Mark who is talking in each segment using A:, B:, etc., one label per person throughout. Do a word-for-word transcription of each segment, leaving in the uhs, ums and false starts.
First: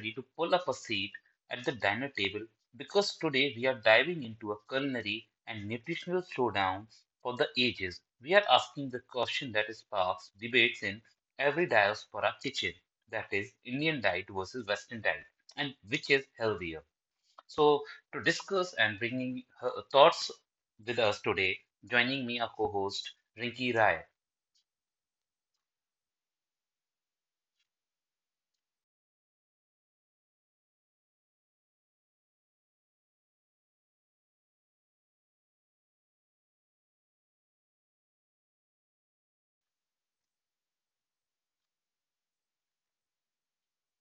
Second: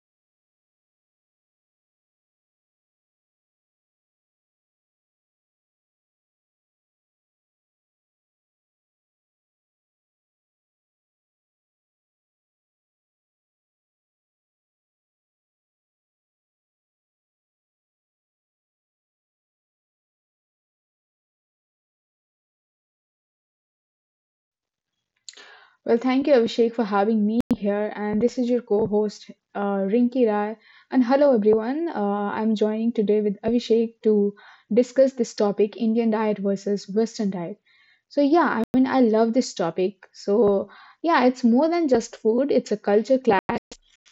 A: ready to pull up a seat at the dinner table because today we are diving into a culinary and nutritional showdown for the ages. We are asking the question that sparks debates in every diaspora kitchen, that is, Indian diet versus Western diet, and which is healthier. So, to discuss and bringing her thoughts with us today, joining me, our co host, Rinki Rai.
B: Well, thank you, Abhishek, for having me here. And this is your co host, uh, Rinki Rai. And hello, everyone. Uh, I'm joining today with Abhishek to discuss this topic Indian diet versus Western diet. So, yeah, I mean, I love this topic. So, yeah, it's more than just food, it's a culture clash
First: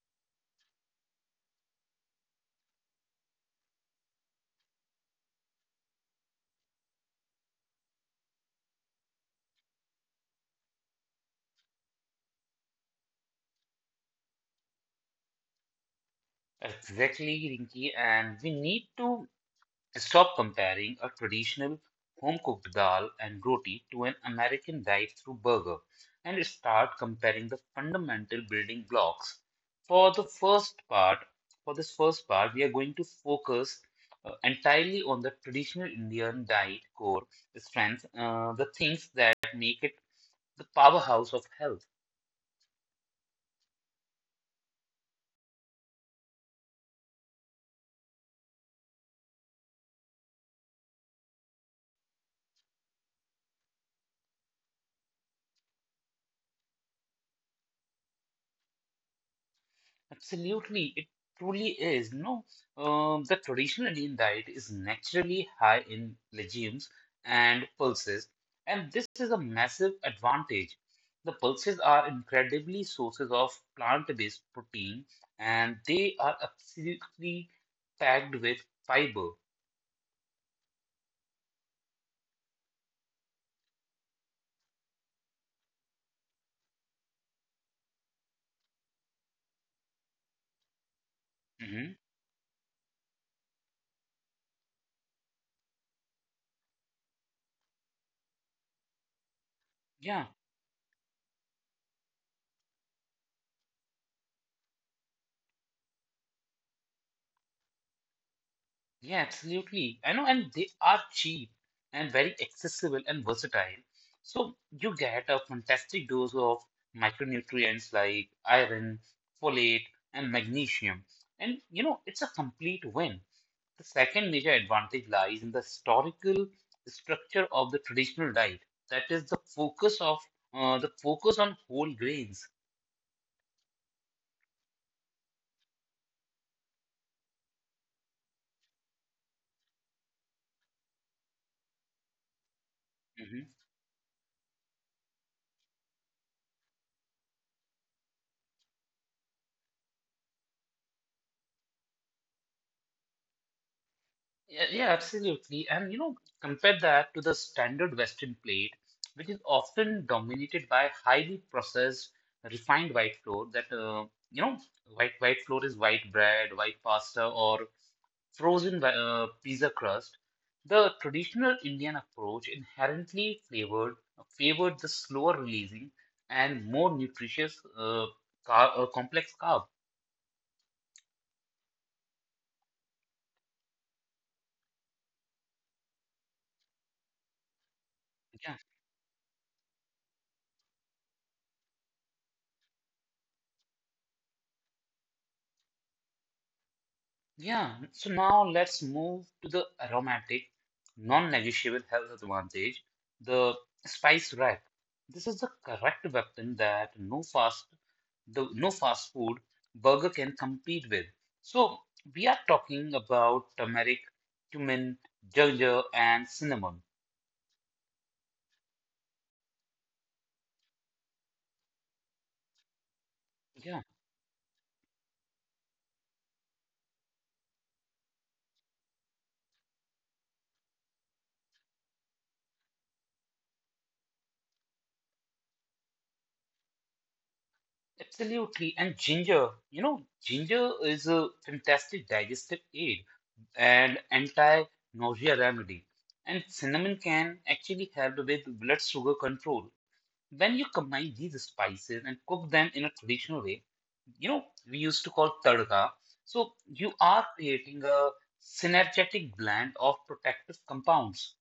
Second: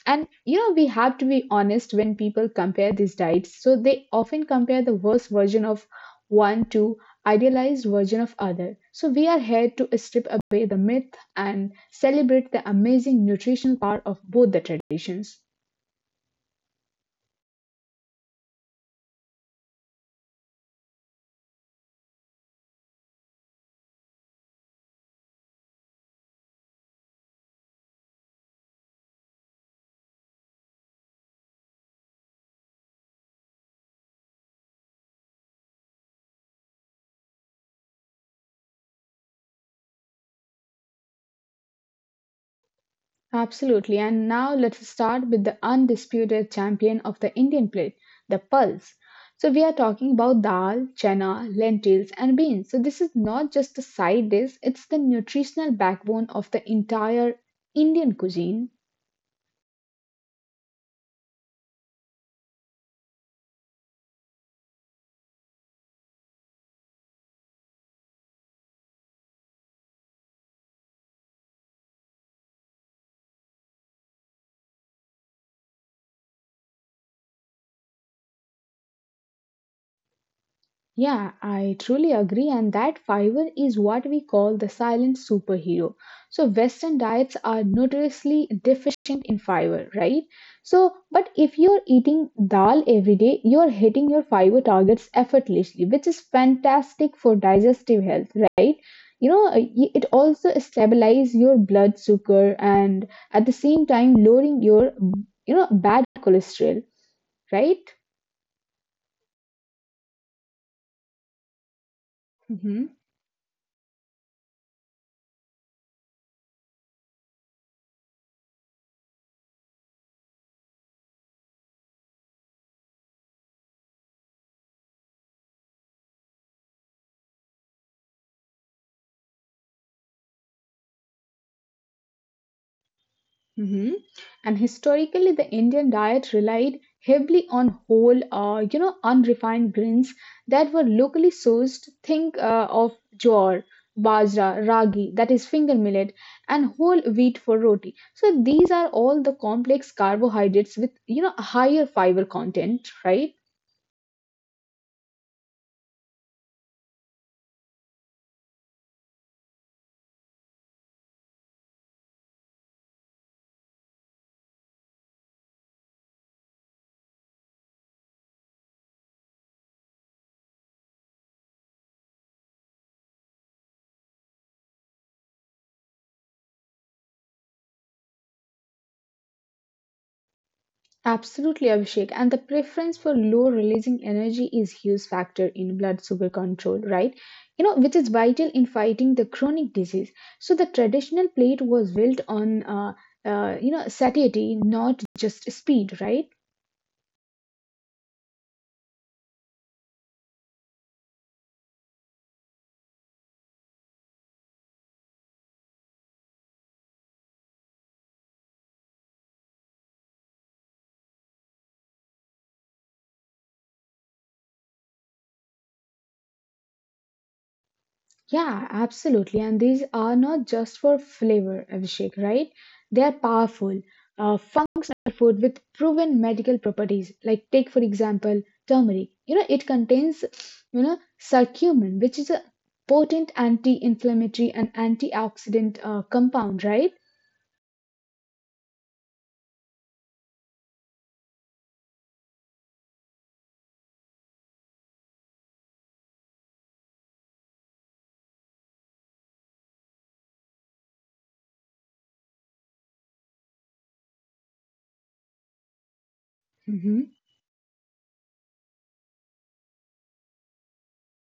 B: and you know, we have to be honest when people compare these diets. So they often compare the worst version of one to idealized version of other. So we are here to strip away the myth and celebrate the amazing nutrition power of both the traditions.
A: Exactly, Rinki, and we need to stop comparing a traditional home cooked dal and roti to an American drive through burger and start comparing the fundamental building blocks. For the first part, for this first part, we are going to focus uh, entirely on the traditional Indian diet core strengths, uh, the things that make it the powerhouse of health.
B: Absolutely. And now let's start with the undisputed champion of the Indian plate, the pulse. So we are talking about dal, chana, lentils, and beans. So this is not just a side dish, it's the nutritional backbone of the entire Indian cuisine.
A: Absolutely, it truly is. No, um, the traditional Indian diet is naturally high in legumes and pulses, and this is a massive advantage. The pulses are incredibly sources of plant-based protein, and they are absolutely packed with fiber.
B: Yeah, I truly agree, and that fiber is what we call the silent superhero. So, Western diets are notoriously deficient in fiber, right? So, but if you're
A: Mhm.
B: eating dal every day, you're hitting your fiber targets effortlessly, which is fantastic for digestive health, right? You know, uh, y- it
A: Yeah.
B: also stabilizes your blood sugar and at the same time lowering your, you know, bad cholesterol, right?
A: Yeah, absolutely. I know, and they are cheap and very accessible and versatile. So you get a fantastic dose of micronutrients like iron, folate, and magnesium. And you know, it's a complete win. The second major advantage lies in the historical structure of the traditional diet. That is the focus of uh, the focus on whole grains.
B: Mhm. And historically, the Indian diet relied heavily on whole, uh, you know, unrefined grains that were locally sourced. Think uh, of
A: Mm-hmm.
B: jowar, bajra, ragi, that is finger millet, and whole wheat for roti. So these are all the complex carbohydrates with, you know, a higher fiber content, right?
A: Yeah, yeah, absolutely. And you know, compare that to the standard Western plate, which is often dominated by highly processed, refined white flour that uh, you know, white white flour is white bread, white pasta, or frozen wi- uh, pizza crust. The traditional Indian approach inherently flavored favored the slower releasing and more nutritious uh, car uh, complex carb.
B: Absolutely, Abhishek. And the preference for low releasing energy is huge factor in blood sugar control, right? You know, which is
A: Yeah.
B: vital in fighting the chronic disease. So the traditional plate was built on, uh, uh, you know, satiety, not just speed, right?
A: Yeah, so now let's move to the aromatic, non-negotiable health advantage, the spice rack. This is the correct weapon that no fast the no fast food burger can compete with. So we are talking about turmeric, cumin, ginger, and cinnamon.
B: Yeah, absolutely. And these are not just for flavor, Abhishek, right? They are
A: Yeah,
B: powerful, uh, functional food with proven medical properties. Like take for example turmeric. You know, it contains, you know, curcumin, which is a potent anti-inflammatory and antioxidant uh, compound, right?
A: absolutely. And ginger, you know, ginger is a fantastic digestive aid and anti-nausea remedy. And cinnamon can actually help with blood sugar control. When you combine these spices and cook them in a traditional way, you know, we used to call tadka. So you
B: Mm-hmm.
A: are creating a synergetic blend of protective compounds.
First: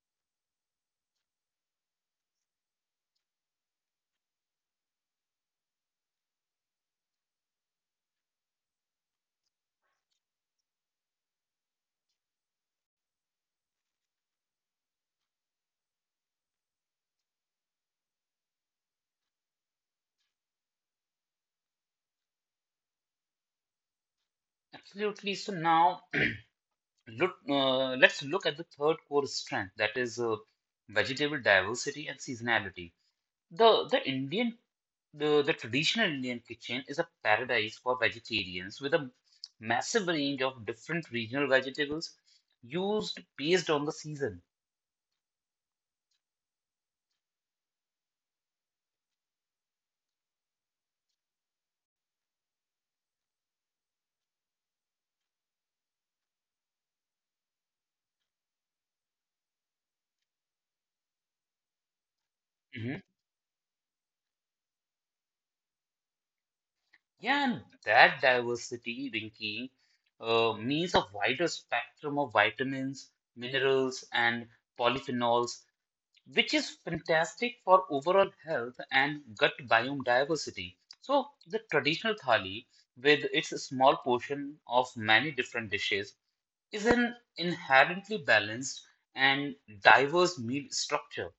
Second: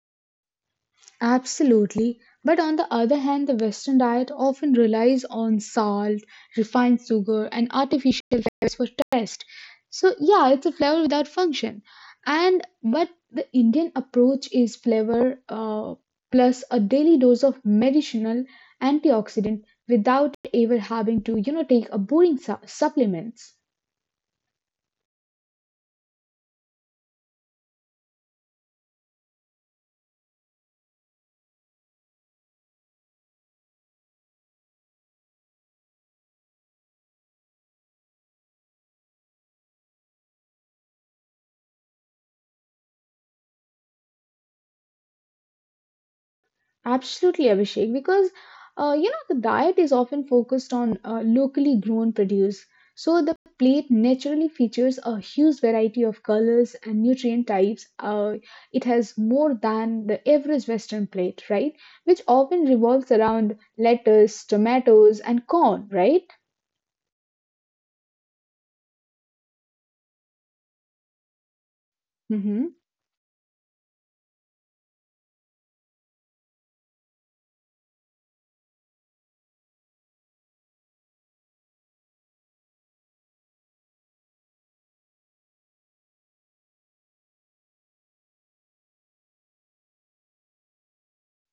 B: Absolutely. But on the other hand, the Western diet often relies on salt, refined sugar, and artificial flavors for taste. So, yeah, it's a flavor without function. And but the Indian approach is flavor uh, plus a daily dose of medicinal antioxidant without ever having to, you know, take a boring su- supplements.
A: Absolutely. So now look, uh, let's look at the third core strength, that is uh, vegetable diversity and seasonality. The the Indian the, the traditional Indian kitchen is a paradise for vegetarians with a massive range of different regional vegetables used based on the season.
B: Absolutely, Abhishek, because uh, you know the diet is often focused on uh, locally grown produce. So the plate naturally features a huge variety of colors and nutrient types. Uh, it has more than the average Western plate, right? Which often
A: Mhm.
B: revolves around lettuce, tomatoes, and corn, right?
A: Yeah, and that diversity, Rinki, uh, means a wider spectrum of
B: Mm-hmm.
A: vitamins, minerals, and polyphenols, which is fantastic for overall health and gut biome diversity. So, the traditional thali, with its small portion of many different dishes, is an inherently balanced and diverse meal structure.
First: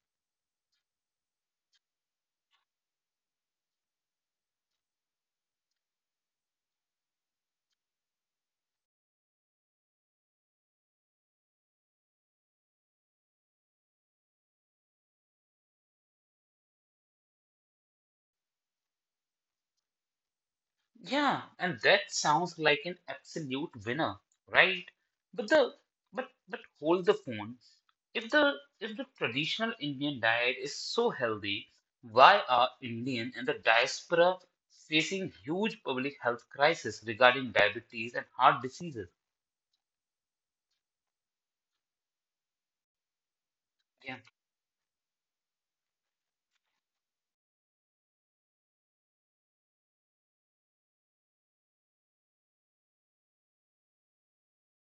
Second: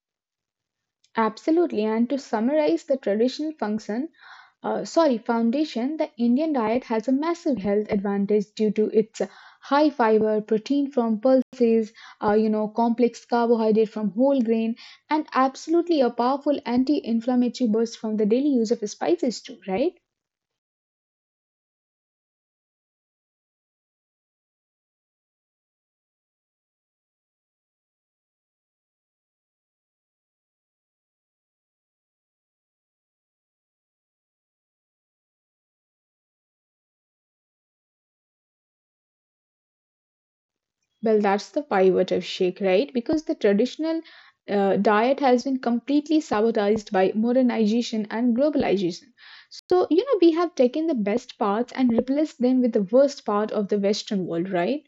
B: Absolutely. And to summarize the traditional function, uh, sorry, foundation, the Indian diet has a massive health advantage due to its high fiber, protein from pulses, uh, you know, complex carbohydrate from whole grain, and absolutely a powerful anti-inflammatory burst from the daily use of spices too, right?
A: Yeah, and that sounds like an absolute winner, right? But the but but hold the phone. If the if the traditional Indian diet is so healthy, why are Indian and the diaspora facing huge public health crisis regarding diabetes and heart diseases?
B: Well, that's the pivotal shake, right? Because the traditional uh, diet has been completely sabotaged by modernization and globalization. So, you know, we have taken the best parts and replaced them with the worst part of the Western world, right?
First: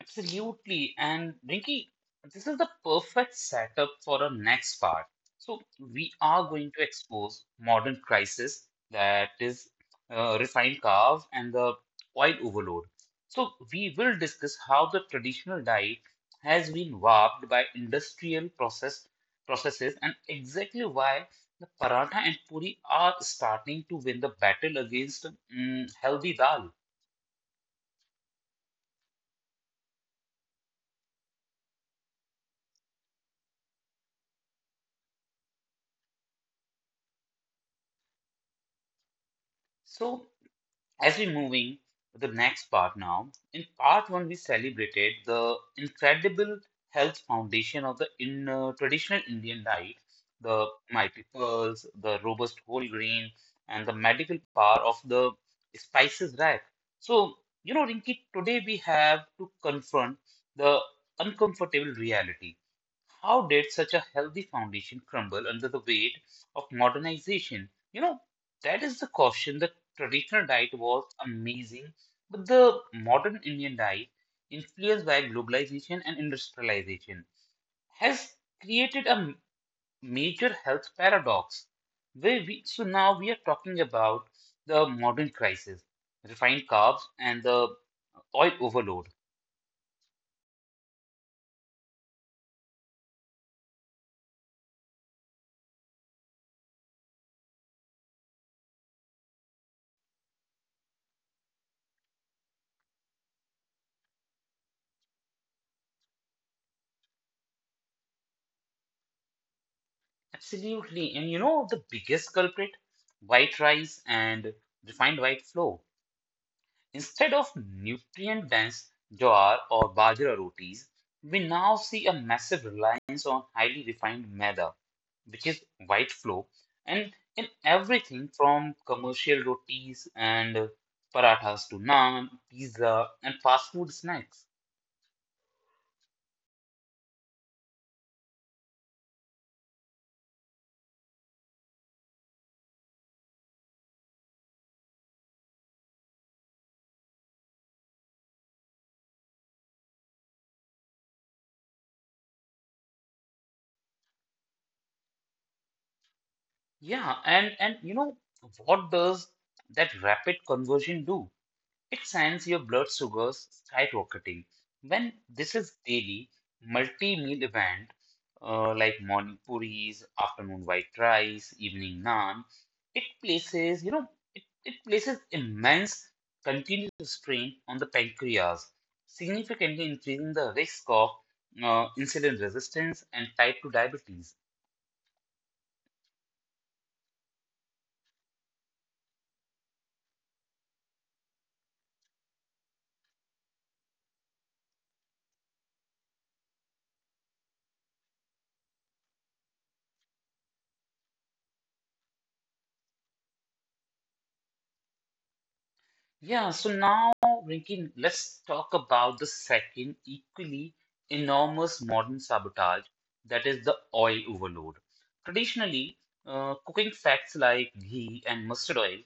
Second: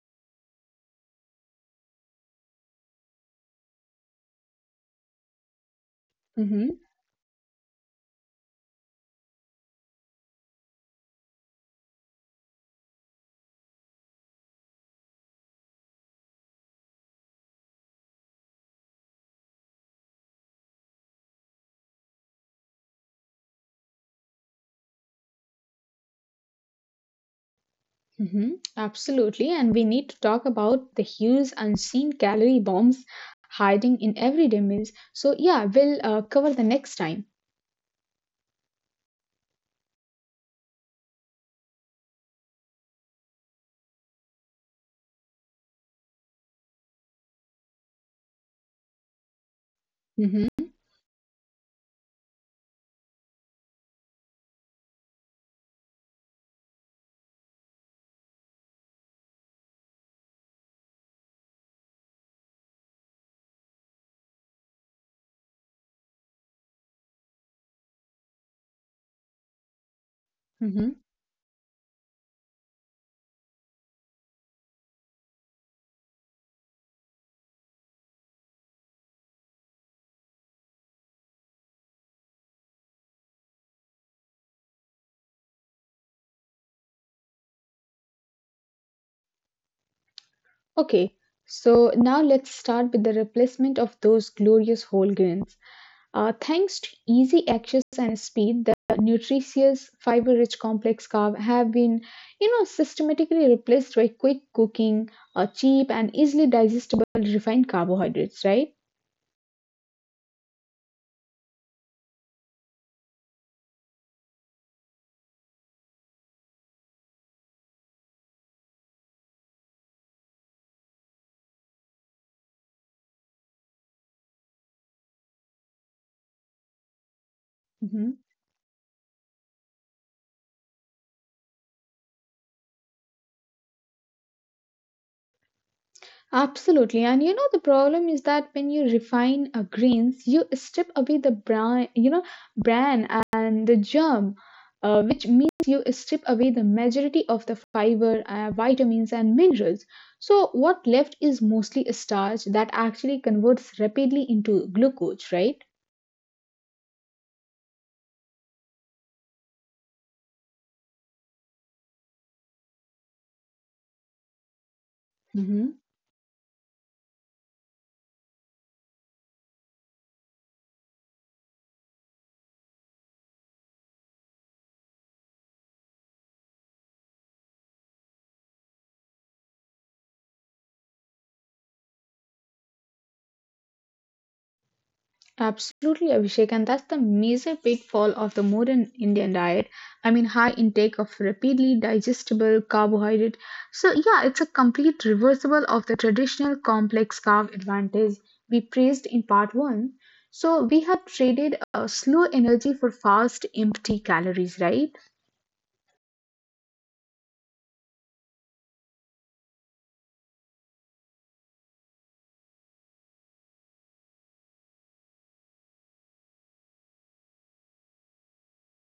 A: Absolutely. And Rinky, this is the perfect setup for our next part. So, we are
B: Mm-hmm,
A: going to expose modern crisis, that is uh, refined carbs and the oil overload. So, we will discuss how the traditional diet has been warped by industrial process processes and exactly why the paratha and puri are starting to win the battle against mm, healthy dal.
B: mm-hmm, absolutely. And we need to talk about the huge unseen calorie bombs hiding in everyday meals. So, yeah, we'll uh, cover the next time.
A: So, as we moving to the next part now, in part one we celebrated the incredible health foundation of the in, uh, traditional Indian diet,
B: Mm-hmm,
A: the mighty pearls, the robust whole grain, and the medical power of the spices rack. So you know, Rinki, today we have to confront the uncomfortable reality, how did such a healthy foundation crumble under the weight of modernization? You know, that is the caution. The traditional diet
B: mm-hmm.
A: was amazing, but the modern Indian diet, influenced by globalization and industrialization, has created a m- major health paradox. Where we, so now we are talking about the modern crisis, refined carbs and the oil overload.
B: Okay, so now let's start with the replacement of those glorious whole grains. Uh, thanks to easy access and speed, the nutritious, fiber-rich complex carb have been, you know, systematically replaced by quick cooking, uh, cheap and easily digestible refined carbohydrates, right?
A: Absolutely. And you know the biggest culprit? White rice and refined white flour. Instead of nutrient dense jowar or bajra rotis, we now see a massive reliance on highly refined maida, which is white flour, and in everything
B: Mhm.
A: from commercial rotis and parathas to naan, pizza, and fast food snacks.
B: Absolutely. And you know, the problem is that when you refine uh, grains, you strip away the bran, you know, bran and the germ, uh, which means you strip away the majority of the fiber, uh, vitamins, and minerals. So, what left is mostly a starch that actually converts rapidly into glucose, right?
A: Yeah, and and you know what does that rapid conversion do? It sends your blood sugars skyrocketing. When this is daily, multi-meal event, uh, like morning puris, afternoon white rice, evening naan, it places, you know, it, it places immense continuous strain on the pancreas, significantly increasing the risk of uh, insulin resistance and type two diabetes.
B: Absolutely, Abhishek, and that's the major pitfall of the modern Indian diet. I mean, high intake of rapidly digestible carbohydrate. So, yeah, it's a complete reversible of the traditional complex carb advantage we praised in part one. So, we have traded a slow energy for fast, empty calories, right?
A: Yeah, so now, Rinkin, let's talk about the second equally enormous modern sabotage, that is the oil overload. Traditionally, uh, cooking fats like ghee and mustard oil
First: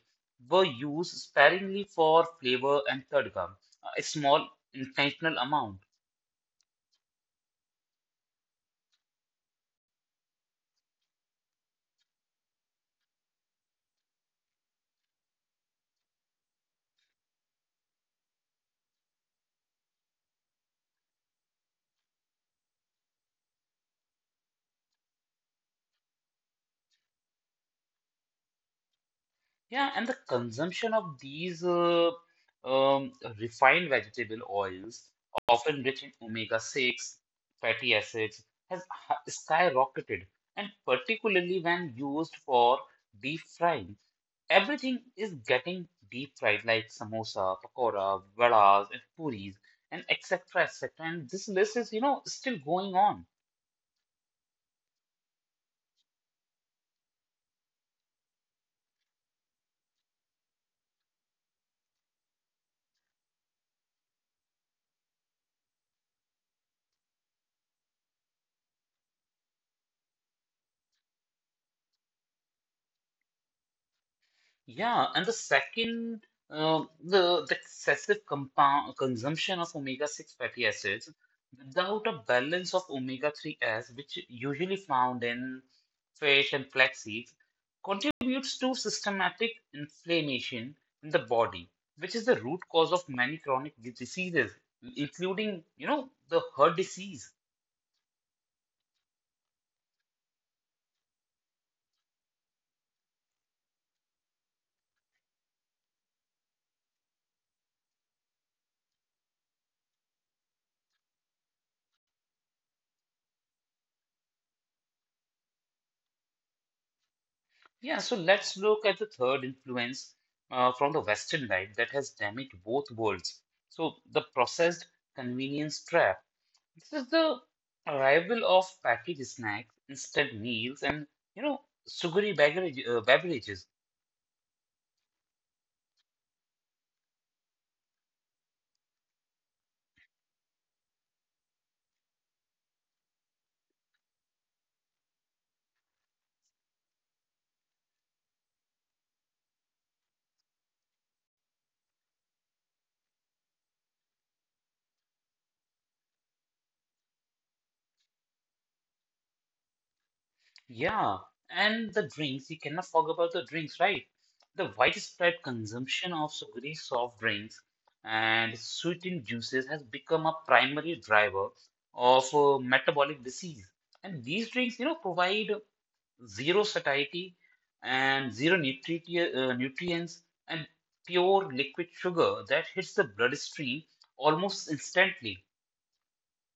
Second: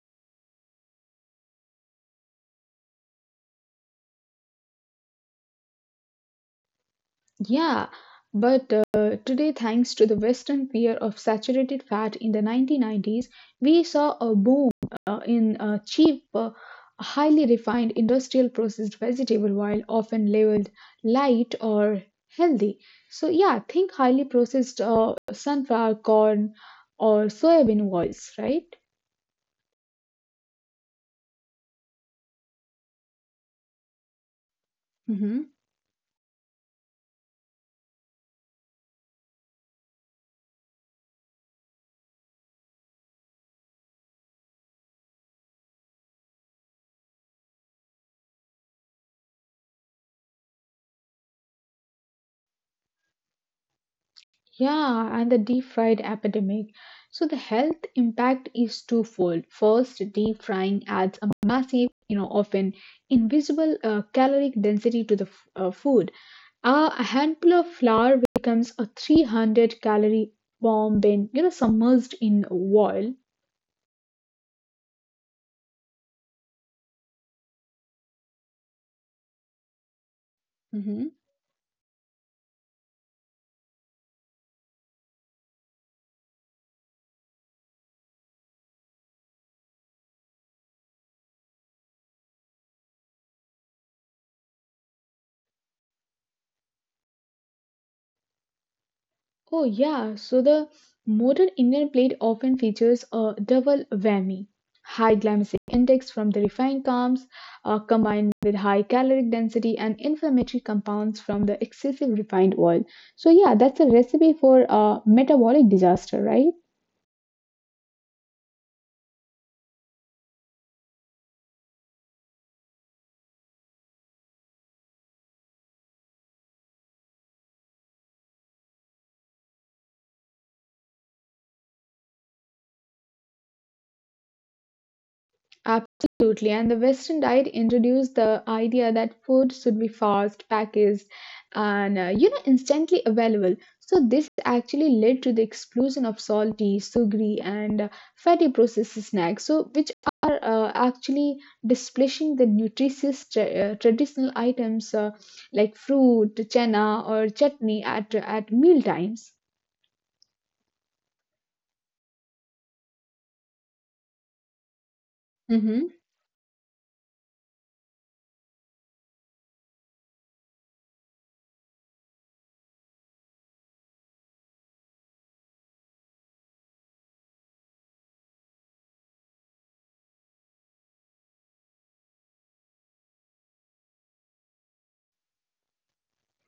A: were used sparingly for flavor and tadka, a small intentional amount.
B: Yeah, but uh, today, thanks to the Western fear of saturated fat in the nineteen nineties, we saw a boom uh, in uh, cheap, uh, highly refined industrial processed vegetable, oil, often labeled light or healthy. So, yeah, think highly processed uh, sunflower, corn, or soybean oils, right?
A: Yeah, and the consumption of these uh, um, refined vegetable oils,
B: Mhm.
A: often rich in omega six fatty acids, has ha- skyrocketed, and particularly when used for deep frying. Everything is getting deep fried, like samosa, pakora, vadas, and puris, and et cetera et cetera. And this list is, you know, still going on.
B: Yeah, and the deep fried epidemic. So the health impact is twofold. First, deep frying adds a massive, you know, often invisible uh, caloric density to the f- uh, food. Uh, a handful of flour becomes a three hundred calorie bomb when, you know, submerged in oil.
A: Yeah, and the second, uh, the, the excessive compound consumption of omega six fatty acids without a balance of omega three s, which usually found in fish and flax seeds, contributes to systematic inflammation in the body, which is the root cause of many chronic diseases, including, you know, the heart disease.
B: Oh, yeah. So the modern Indian plate often features a double whammy. High glycemic index from the refined carbs, uh, combined with high caloric density and inflammatory compounds from the excessive refined oil. So, yeah, that's a recipe for a metabolic disaster, right?
A: Yeah, so let's look at the third influence uh, from the Western life that has damaged both worlds. So, the processed convenience trap. This is the arrival of packaged snacks, instant meals, and you know, sugary beverage, uh, beverages.
B: Absolutely, and the Western diet introduced the idea that food should be fast, packaged, and uh, you know instantly available. So this actually led to the explosion of salty, sugary, and uh, fatty processed snacks. So which are uh, actually displacing the nutritious tra- uh, traditional items uh, like fruit, chana, or chutney at at meal times.
A: Yeah, and the drinks, you cannot forget about the drinks, right? The widespread
B: Mm-hmm.
A: consumption of sugary soft drinks and sweetened juices has become a primary driver of uh, metabolic disease. And these drinks, you know, provide zero satiety and zero nutri- uh, nutrients and pure liquid sugar that hits the bloodstream almost instantly.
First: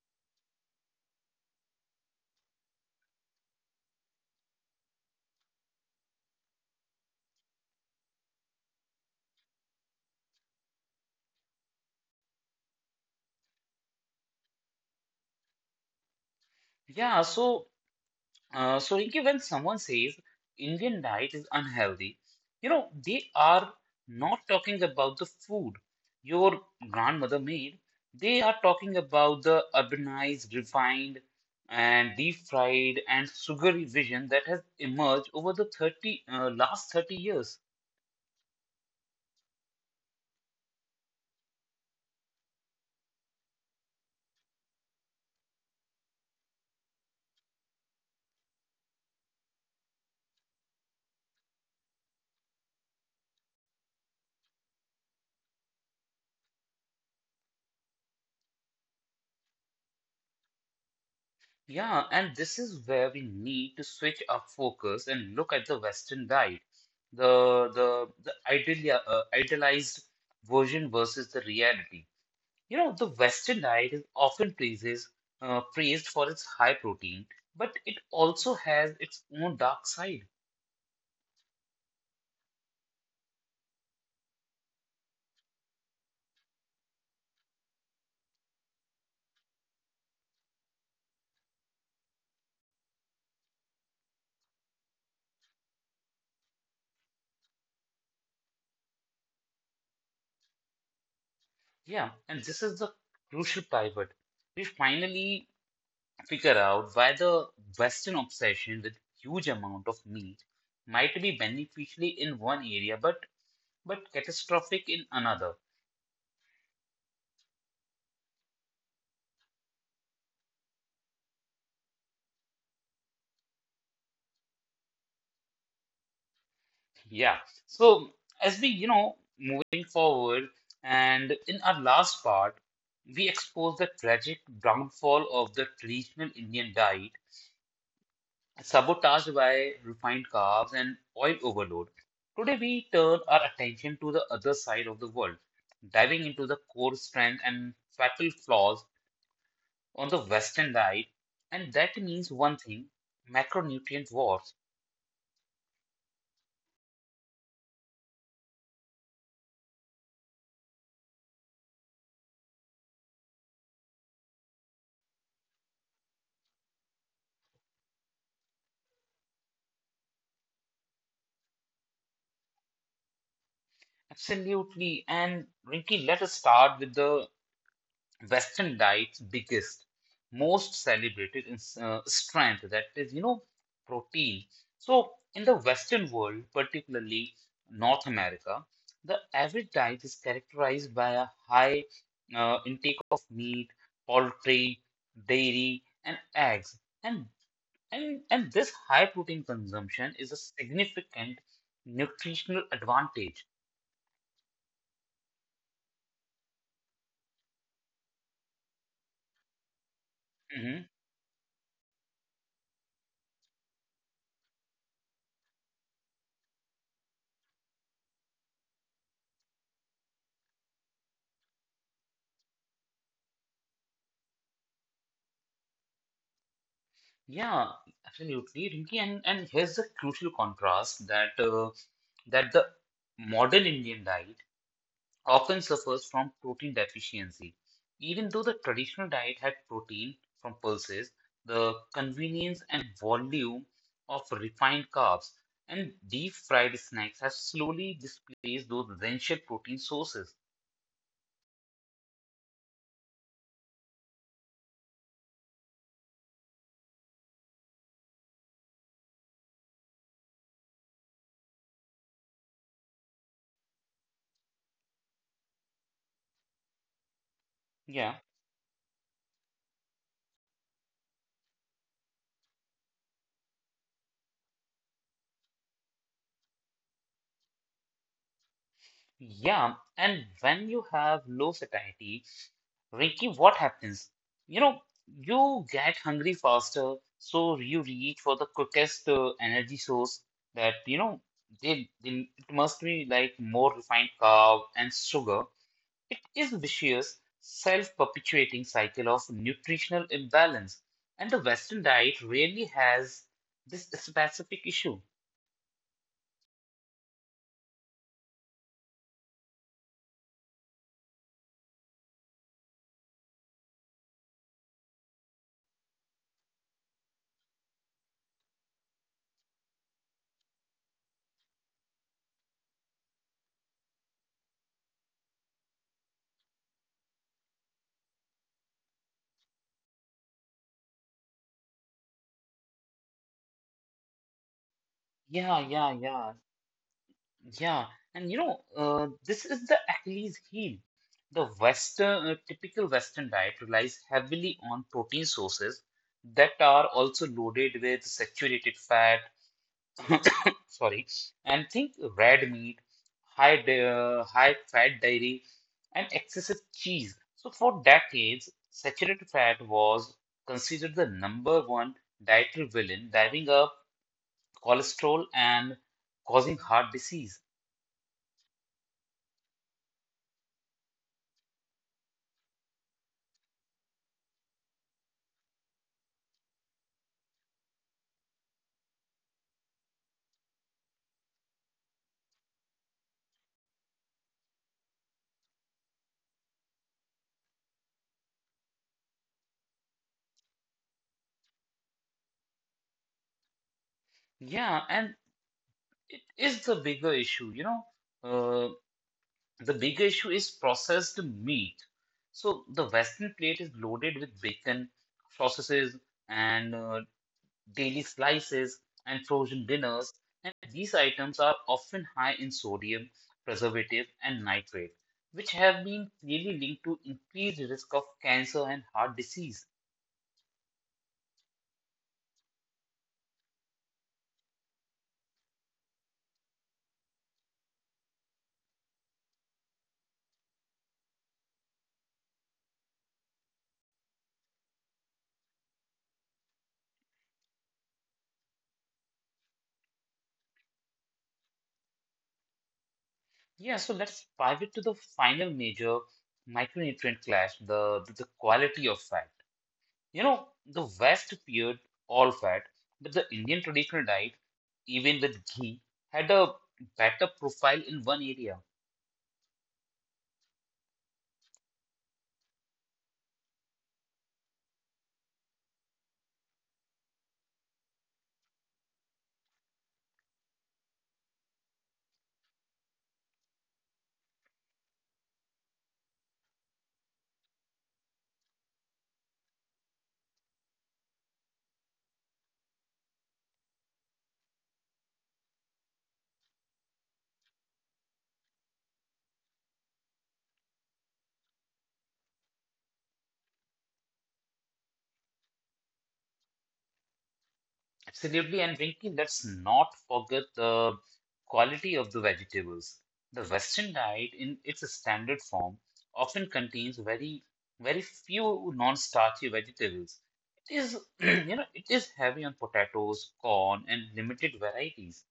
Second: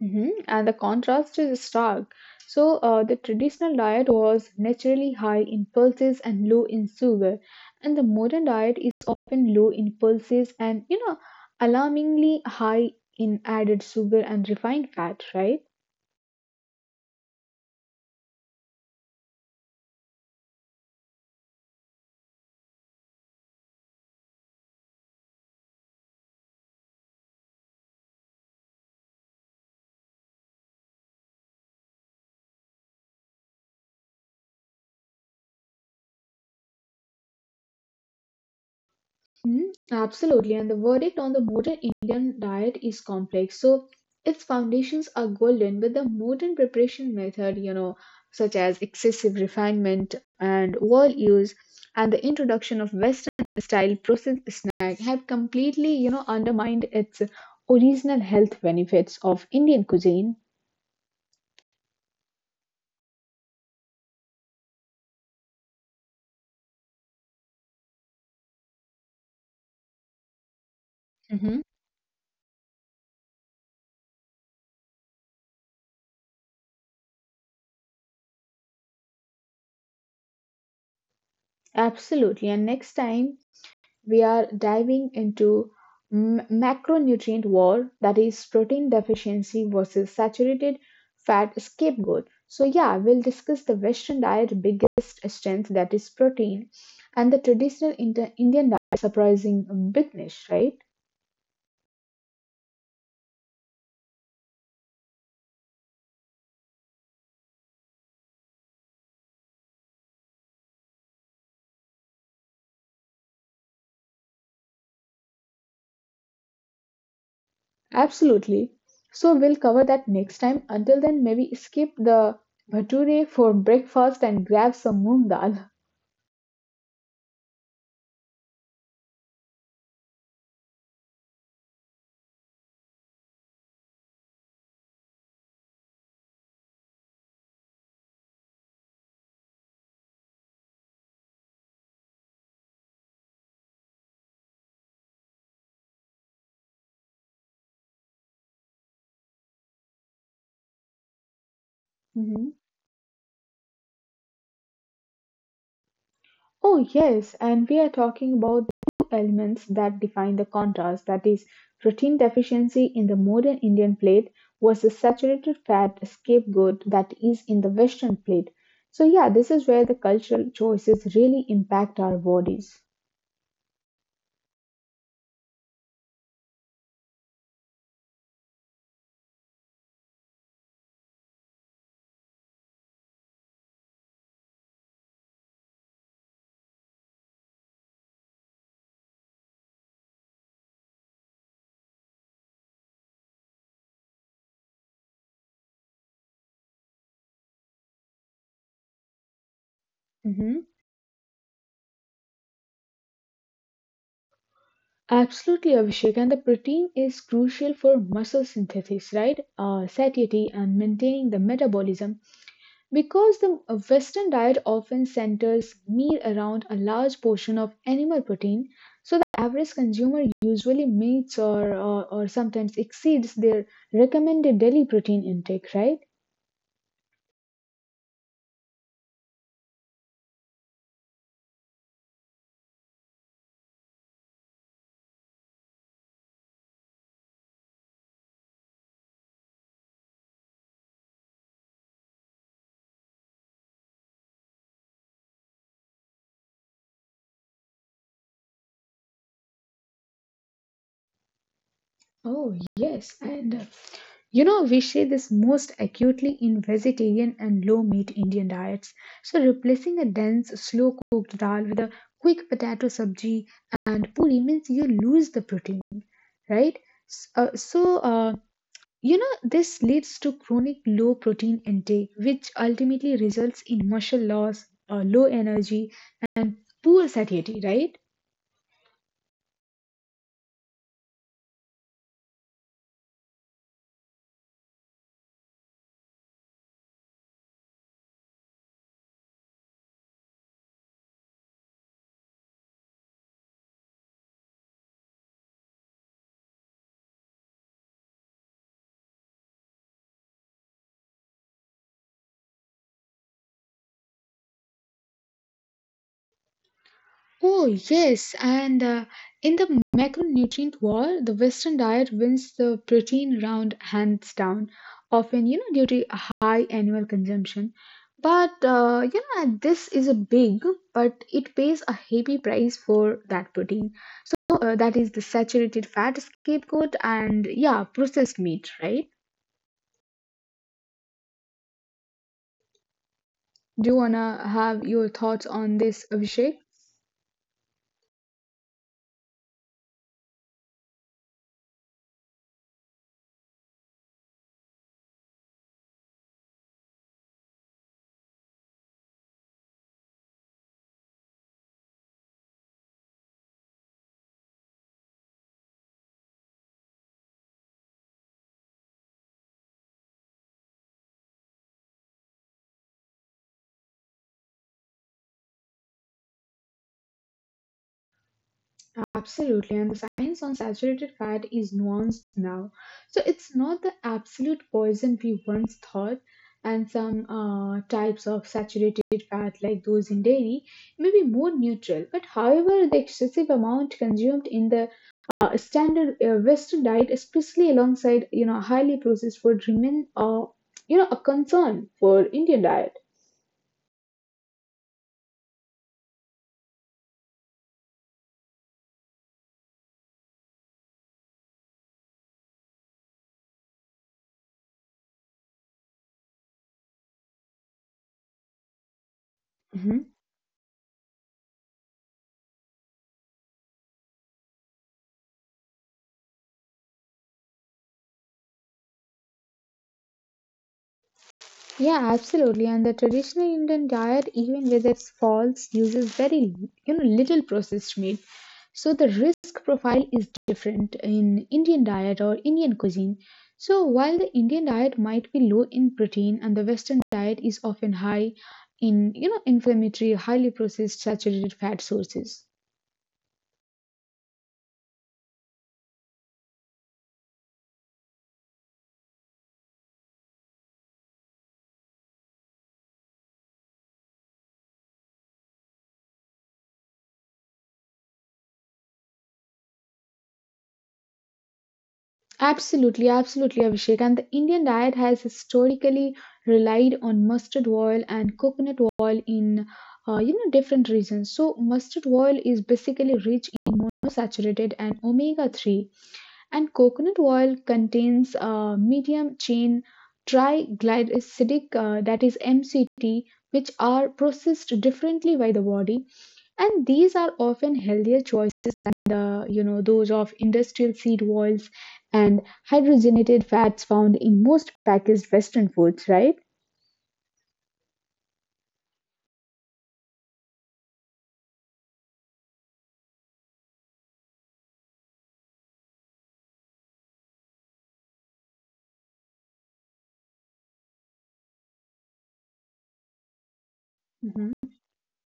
B: Hmm. And the contrast is stark. So, uh, the traditional diet was naturally high in pulses and low in sugar, and the modern diet is often low in pulses and you know, alarmingly high in added sugar and refined fat, right?
A: Yeah, so Uh, so, Rinki, when someone says Indian diet is unhealthy, you know, they are not talking about the food your grandmother made. They are talking about the urbanized, refined, and deep fried and sugary vision that has emerged over the thirty, uh, last thirty years.
B: Hmm. Absolutely, and the verdict on the modern Indian diet is complex. So, its foundations are golden, but the modern preparation method, you know, such as excessive refinement and oil use, and the introduction of Western-style processed snack have completely, you know, undermined its original health benefits of Indian cuisine.
A: Yeah, and this is where we need to switch our focus and look at the Western diet, the the the ideal, uh, idealized version versus the
B: Mhm.
A: reality. You know, the Western diet is often praises, uh, praised for its high protein, but it also has its own dark side.
B: Absolutely, and next time we are diving into m- macronutrient war that is protein deficiency versus saturated fat scapegoat. So yeah, we'll discuss the Western diet biggest strength that is protein and the traditional Inter- Indian diet surprising weakness, right?
A: Yeah, and this is the crucial pivot. We finally figure out why the Western obsession with huge amount of meat might be beneficially in one area, but but catastrophic in another.
B: Absolutely. So we'll cover that next time. Until then, maybe skip the bhature for breakfast and grab some moong dal.
A: Yeah. So as we, you know, moving forward, and in our last part, we expose the tragic downfall of the traditional Indian diet, sabotaged by refined carbs and oil overload. Today, we turn our attention to the other side of the world, diving into the core strength and fatal flaws on the Western diet. And that means
B: Mhm.
A: one thing, macronutrient wars.
B: Oh, yes, and we are talking about the two elements that define the contrast that is, protein deficiency in the modern Indian plate versus saturated fat scapegoat that is in the Western plate. So, yeah, this is where the cultural choices really impact our bodies.
A: Absolutely. And Rinki, let us start with the Western diet's biggest, most celebrated in, uh, strength, that is, you know, protein. So, in the Western world, particularly North America, the average diet is characterized by a high uh, intake of meat, poultry, dairy, and eggs. And, and, and this high protein consumption is a
B: Mhm.
A: significant nutritional advantage.
B: Absolutely, Abhishek. And the protein is crucial for muscle synthesis, right? Uh, satiety and
A: Mm-hmm.
B: maintaining the metabolism. Because the uh, Western diet often centers meal around a large portion of animal protein, so the average consumer usually meets or, or, or sometimes exceeds their recommended daily protein intake, right?
A: Yeah, absolutely, Rinki, and and here's a crucial contrast that uh, that the modern Indian diet often suffers from protein deficiency. Even though the traditional diet had protein from pulses, the convenience and volume of refined carbs and deep fried snacks have slowly displaced those essential protein sources.
B: Oh, yes. And uh, you know, we see this most acutely in vegetarian and low meat Indian diets. So, replacing a dense, slow cooked dal with a quick potato sabji and puri means you lose the protein, right? S- Uh, so,
A: Yeah.
B: uh, You know, this leads to chronic low protein intake, which ultimately results in muscle loss, uh, low energy, and poor satiety, right?
A: Yeah, and when you have low satiety, Ricky, what happens? You know, you get hungry faster, so you reach for the quickest uh, energy source that, you know, they, they, it must be like more refined carb and sugar. It is vicious, self-perpetuating cycle of nutritional imbalance, and the Western diet really has this specific issue.
B: Oh, yes, and uh, in the macronutrient war, the Western diet wins the protein round hands down, often, you know, due to a high annual consumption. But, uh, you know, this is a big, but it pays a heavy price for that protein. So, uh, that is the saturated fat scapegoat and, yeah, processed meat, right? Do you wanna have your thoughts
A: Yeah,
B: on
A: yeah,
B: this,
A: yeah.
B: Abhishek?
A: Yeah, and you know, uh, this is the Achilles heel. The Western, uh, typical Western diet relies heavily on protein sources that are also loaded with saturated fat, sorry, and think red meat, high, di- uh, high fat dairy, and excessive cheese. So for decades, saturated fat was considered the number one dietary villain, driving up cholesterol and causing heart disease.
B: Absolutely, and the science on saturated fat is nuanced now. So it's not the absolute poison we once thought, and some uh, types of saturated fat, like those in dairy, may be more neutral. But however, the excessive amount consumed in the uh, standard uh, Western diet, especially alongside you know highly processed food, remain uh, you know a concern for Indian diet.
A: Yeah, and it is the bigger issue, you know. Uh, the bigger issue is processed meat. So the Western plate is loaded with bacon, sausages, and uh, daily slices and frozen dinners.
B: Mhm.
A: And these items are often high in sodium, preservative, and nitrate, which have been clearly linked to increased risk of cancer and heart disease.
B: Yeah, absolutely. And the traditional Indian diet, even with its faults, uses very you know little processed meat. So the risk profile is different in Indian diet or Indian cuisine. So while the Indian diet might be low in protein and the Western diet is often high in you know inflammatory, highly processed saturated fat sources.
A: Yeah, so let's pivot to the final major micronutrient clash, the the the quality of fat. You know, the West feared all fat, but the Indian traditional diet, even with ghee, had a better profile in one area.
B: Absolutely, absolutely, Abhishek. And the Indian diet has historically relied on mustard oil and coconut oil in uh, you know different regions. So mustard oil is basically rich in monosaturated and omega three, and coconut oil contains a medium chain triglycerides, uh, that is M C T, which are processed differently by the body, and these are often healthier choices than the you know those of industrial seed oils and hydrogenated fats found in most packaged western foods, right?
A: Absolutely, and Rinki, let's not forget the quality of the vegetables. The Western diet, in its standard form, often contains very, very few non-starchy vegetables. It is, you know, it is heavy on potatoes, corn, and limited
B: Hmm.
A: varieties.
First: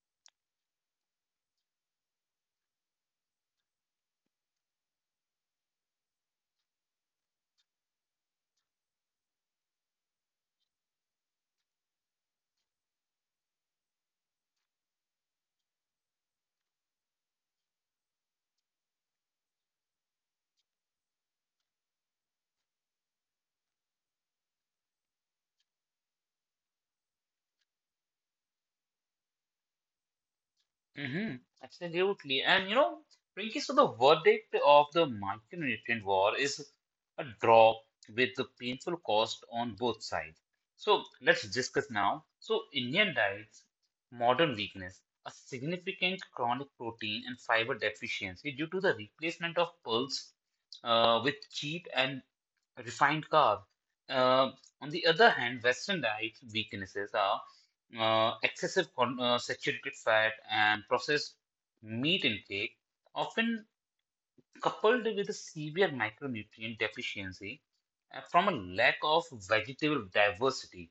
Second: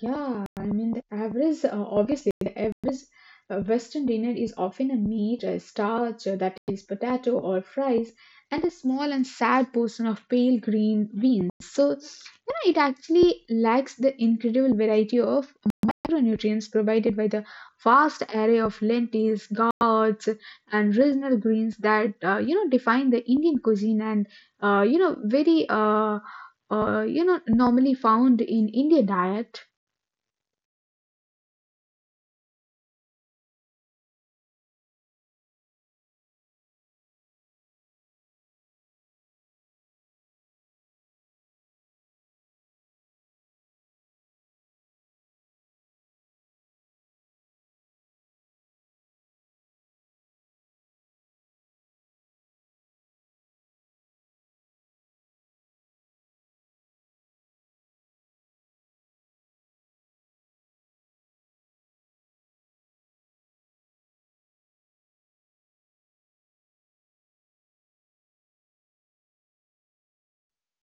B: Yeah, I mean, the average, uh, obviously, the average uh, Western dinner is often a meat, a starch, uh, that is potato or fries, and a small and sad portion of pale green beans. So, you know, it actually lacks the incredible variety of micronutrients provided by the vast array of lentils, gourds, and regional greens that, uh, you know, define the Indian cuisine and, uh, you know, very, uh, uh, you know, normally found in Indian diet.
A: hmm Absolutely. And you know, Rinky, so the verdict of the micronutrient war is a draw with the painful cost on both sides. So let's discuss now. So Indian diet's modern weakness, a significant chronic protein and fiber deficiency due to the replacement of pulse uh, with cheap and refined carb. Uh, on the other hand, Western diet weaknesses are uh, excessive con uh, saturated fat and processed meat intake, often coupled with a severe micronutrient deficiency uh, from a lack of vegetable diversity.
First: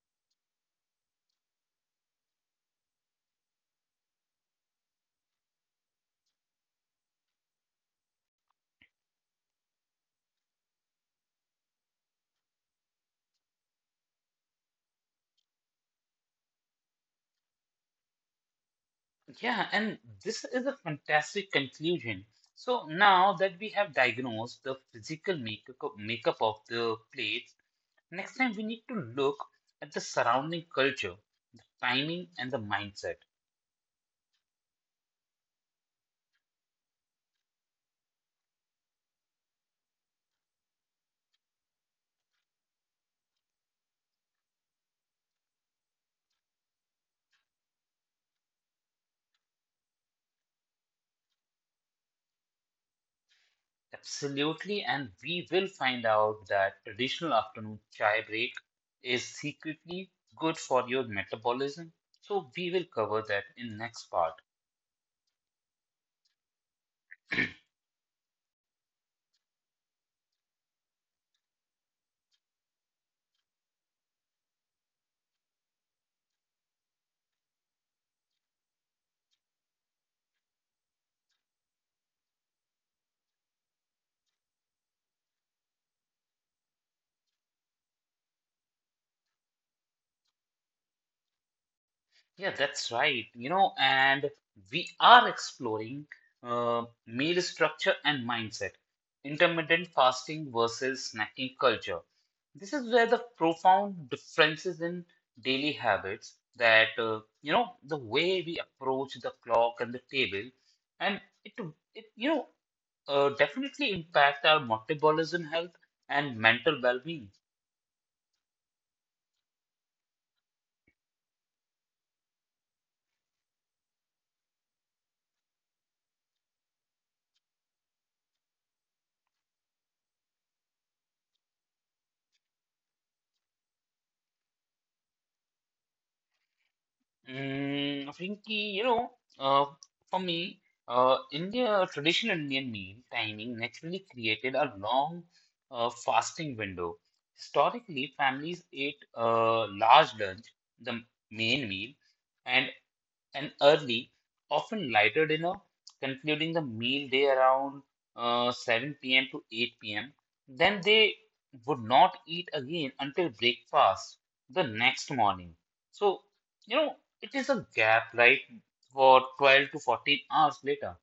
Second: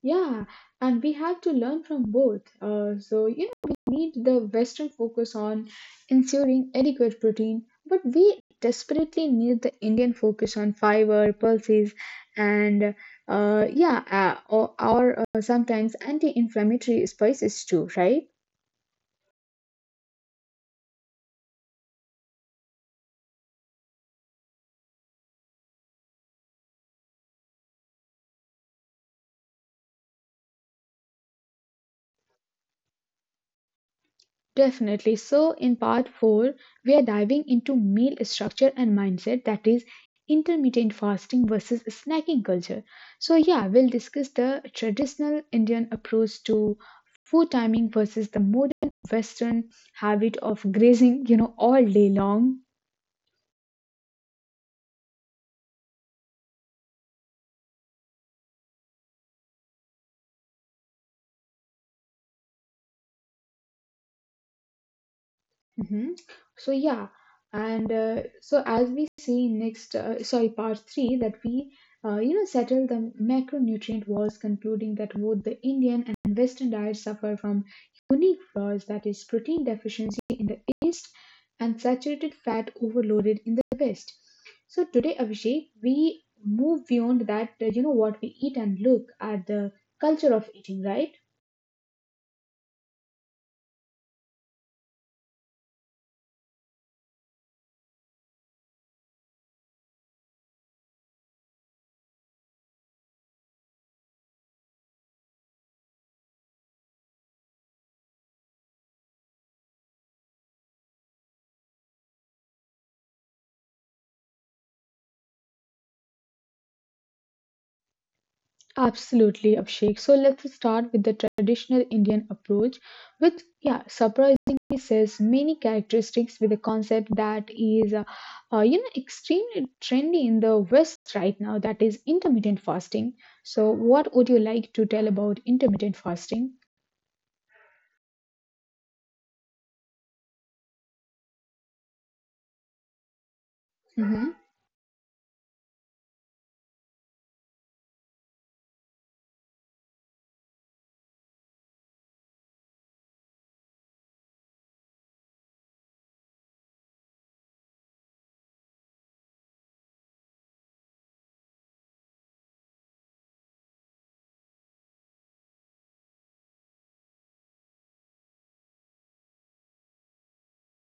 B: Yeah, and we have to learn from both. Uh, so, you know, we need the Western focus on ensuring adequate protein, but we desperately need the Indian focus on fiber, pulses, and uh, yeah, uh, or, or uh, sometimes anti inflammatory spices too, right?
A: Yeah, and this is a fantastic conclusion. So now that we have diagnosed the physical makeup makeup of the plates, next time we need to look at the surrounding culture, timing, and the mindset.
B: Definitely. So, in part four, we are diving into meal structure and mindset, that is, intermittent fasting versus snacking culture. So, yeah, we'll discuss the traditional Indian approach to food timing versus the modern Western habit of grazing, you know, all day long.
A: Absolutely, and we will find out that traditional afternoon chai break is secretly good for your metabolism. So we will cover that in next part.
B: Hmm. So yeah, and uh, so as we see next, uh, sorry, part three, that we uh, you know settle the macronutrient wars, concluding that both the Indian and Western diets suffer from unique flaws, that is, protein deficiency in the East and saturated fat overloaded in the West. So today, Abhishek, we move beyond that. Uh, you know what we eat and look at the culture of eating, right?
A: Yeah, that's right. You know, and we are exploring uh, meal structure and mindset, intermittent fasting versus snacking culture. This is where the profound differences in daily habits that, uh, you know, the way we approach the clock and the table, and it, it you know, uh, definitely impact our metabolism health and mental well-being.
B: Absolutely, Abhishek. So let's start with the traditional Indian approach, which, yeah, surprisingly says many characteristics with a concept that is, uh, uh, you know, extremely trendy in the West right now, that is intermittent fasting. So, what would you like to tell about intermittent fasting?
A: Mm, I think you know, uh, for me, uh, India traditional Indian meal timing naturally
B: Mm-hmm.
A: created a long uh, fasting window. Historically, families ate a large lunch, the main meal, and an early, often lighter dinner, concluding the meal day around uh, seven p m to eight p m. Then they would not eat again until breakfast the next morning. So, you know, it is a gap, right, for twelve to fourteen hours later.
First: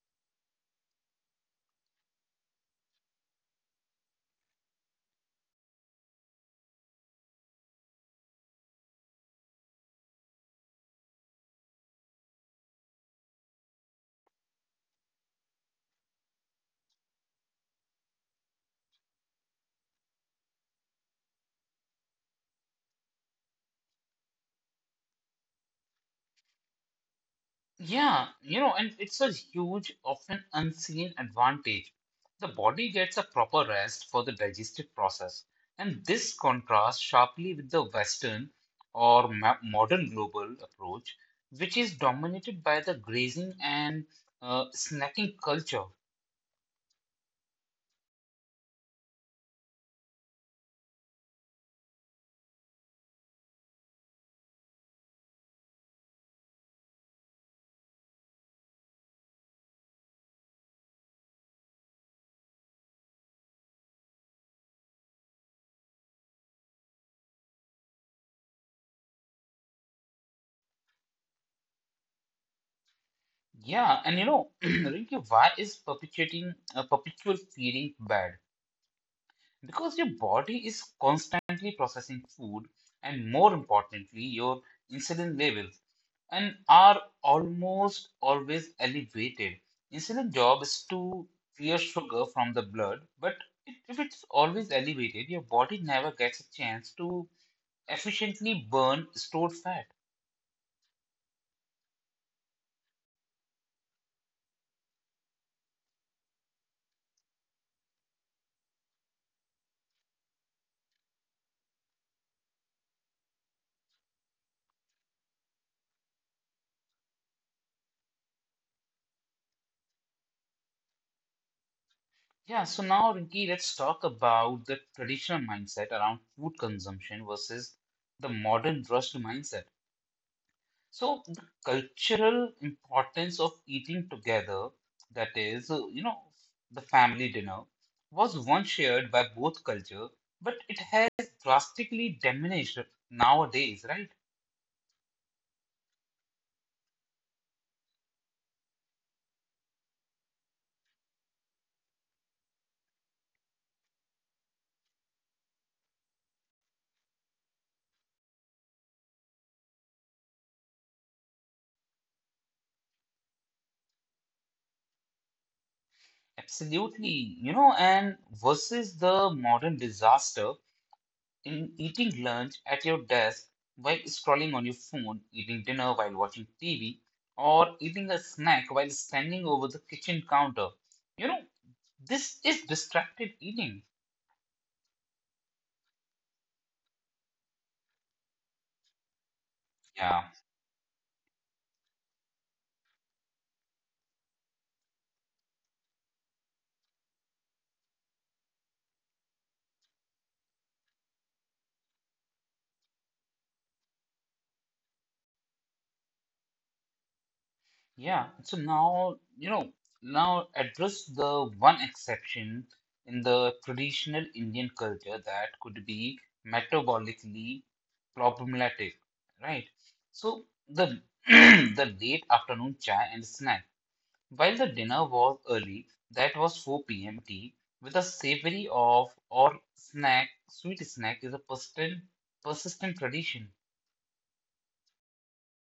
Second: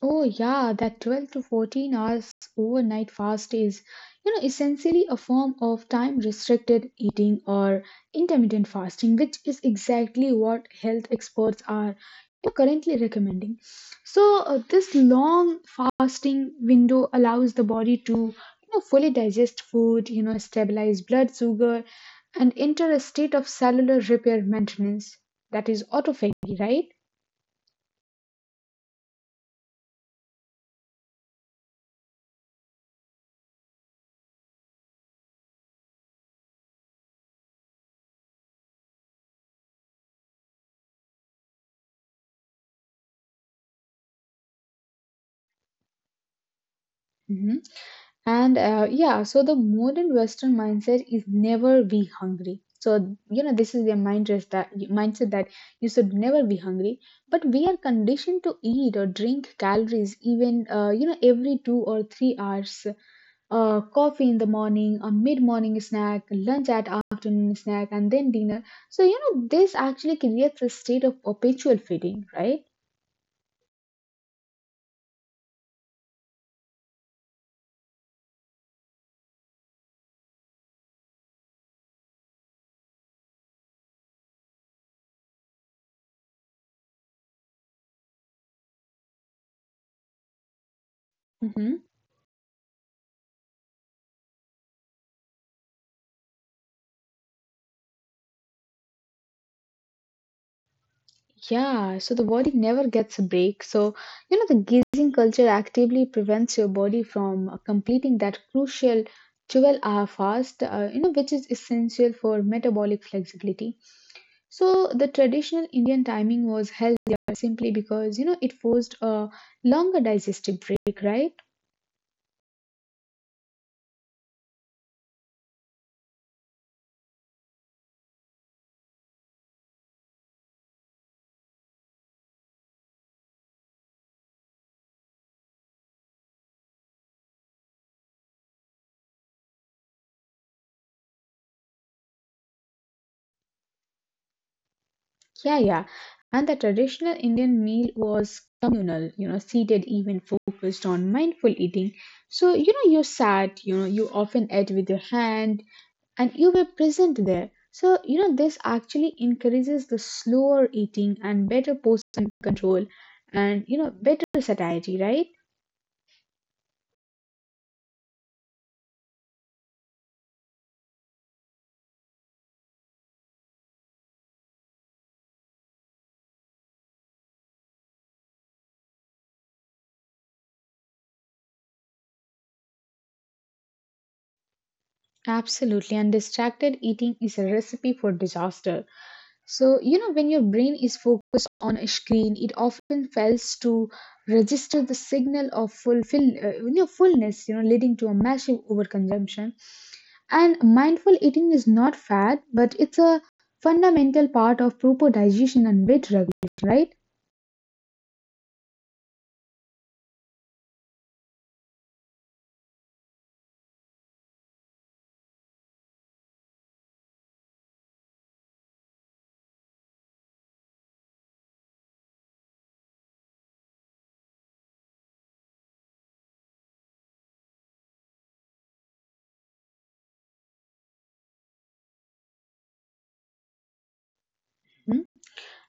B: Oh yeah, that twelve to fourteen hours overnight fast is, you know, essentially a form of time restricted eating or intermittent fasting, which is exactly what health experts are currently recommending. So uh, this long fasting window allows the body to, you know, fully digest food, you know, stabilize blood sugar and enter a state of cellular repair maintenance. That is autophagy, right?
A: Yeah, you know, and it's a huge, often unseen advantage. The body gets a proper rest for the digestive process, and this contrasts sharply with the Western or ma- modern global approach, which is dominated by the grazing and uh, snacking culture.
B: Mhm. And uh, yeah, so the modern Western mindset is never be hungry. So you know this is their mindset that mindset that you should never be hungry. But we are conditioned to eat or drink calories even, uh, you know, every two or three hours. Uh, coffee in the morning, a mid-morning snack, lunch at afternoon snack, and then dinner. So you know this actually creates a state of perpetual feeding, right?
A: Yeah, and you know, Rinki, why is perpetuating a perpetual feeding bad? Because your body is constantly processing food, and more importantly, your insulin levels and are almost always elevated. Insulin job is to
B: Mm-hmm.
A: clear sugar from the blood, but it, if it's always elevated, your body never gets a chance to efficiently burn stored fat.
B: Yeah, so the body never gets a break. So, you know, the gazing culture actively prevents your body from uh, completing that crucial twelve-hour fast, uh, you know, which is essential for metabolic flexibility. So, the traditional Indian timing was healthier simply because, you know, it forced a longer digestive break, right?
A: Yeah, so now Rinki, let's talk about the traditional mindset around food consumption versus the modern rushed mindset. So the cultural importance of eating together, that is, uh, you know, the family dinner, was once shared by both culture, but it has drastically diminished nowadays, right?
B: Yeah, yeah. And the traditional Indian meal was communal, you know, seated even focused on mindful eating. So, you know, you sat, you know, you often ate with your hand and you were present there. So, you know, this actually encourages the slower eating and better portion control and, you know, better satiety, right?
A: Absolutely, you know, and versus the modern disaster in eating lunch at your desk while scrolling on your phone, eating dinner while watching T V, or eating a snack while standing over the kitchen counter. You know, this is distracted eating.
B: Absolutely, and distracted eating is a recipe for disaster. So, you know,
A: Yeah,
B: when your brain is focused on a screen, it often fails to register the signal of fulfill, uh, you know, fullness, you know, leading to a massive overconsumption. And mindful eating is not fad, but it's a fundamental part of proper digestion and weight regulation, right?
A: yeah. So now, you know, now address the one exception in the traditional Indian culture that could be metabolically problematic, right? So the the late afternoon chai and snack. While the dinner was early, that was four p m tea, with a savory of or snack, sweet snack is a persistent, persistent tradition.
B: Mm.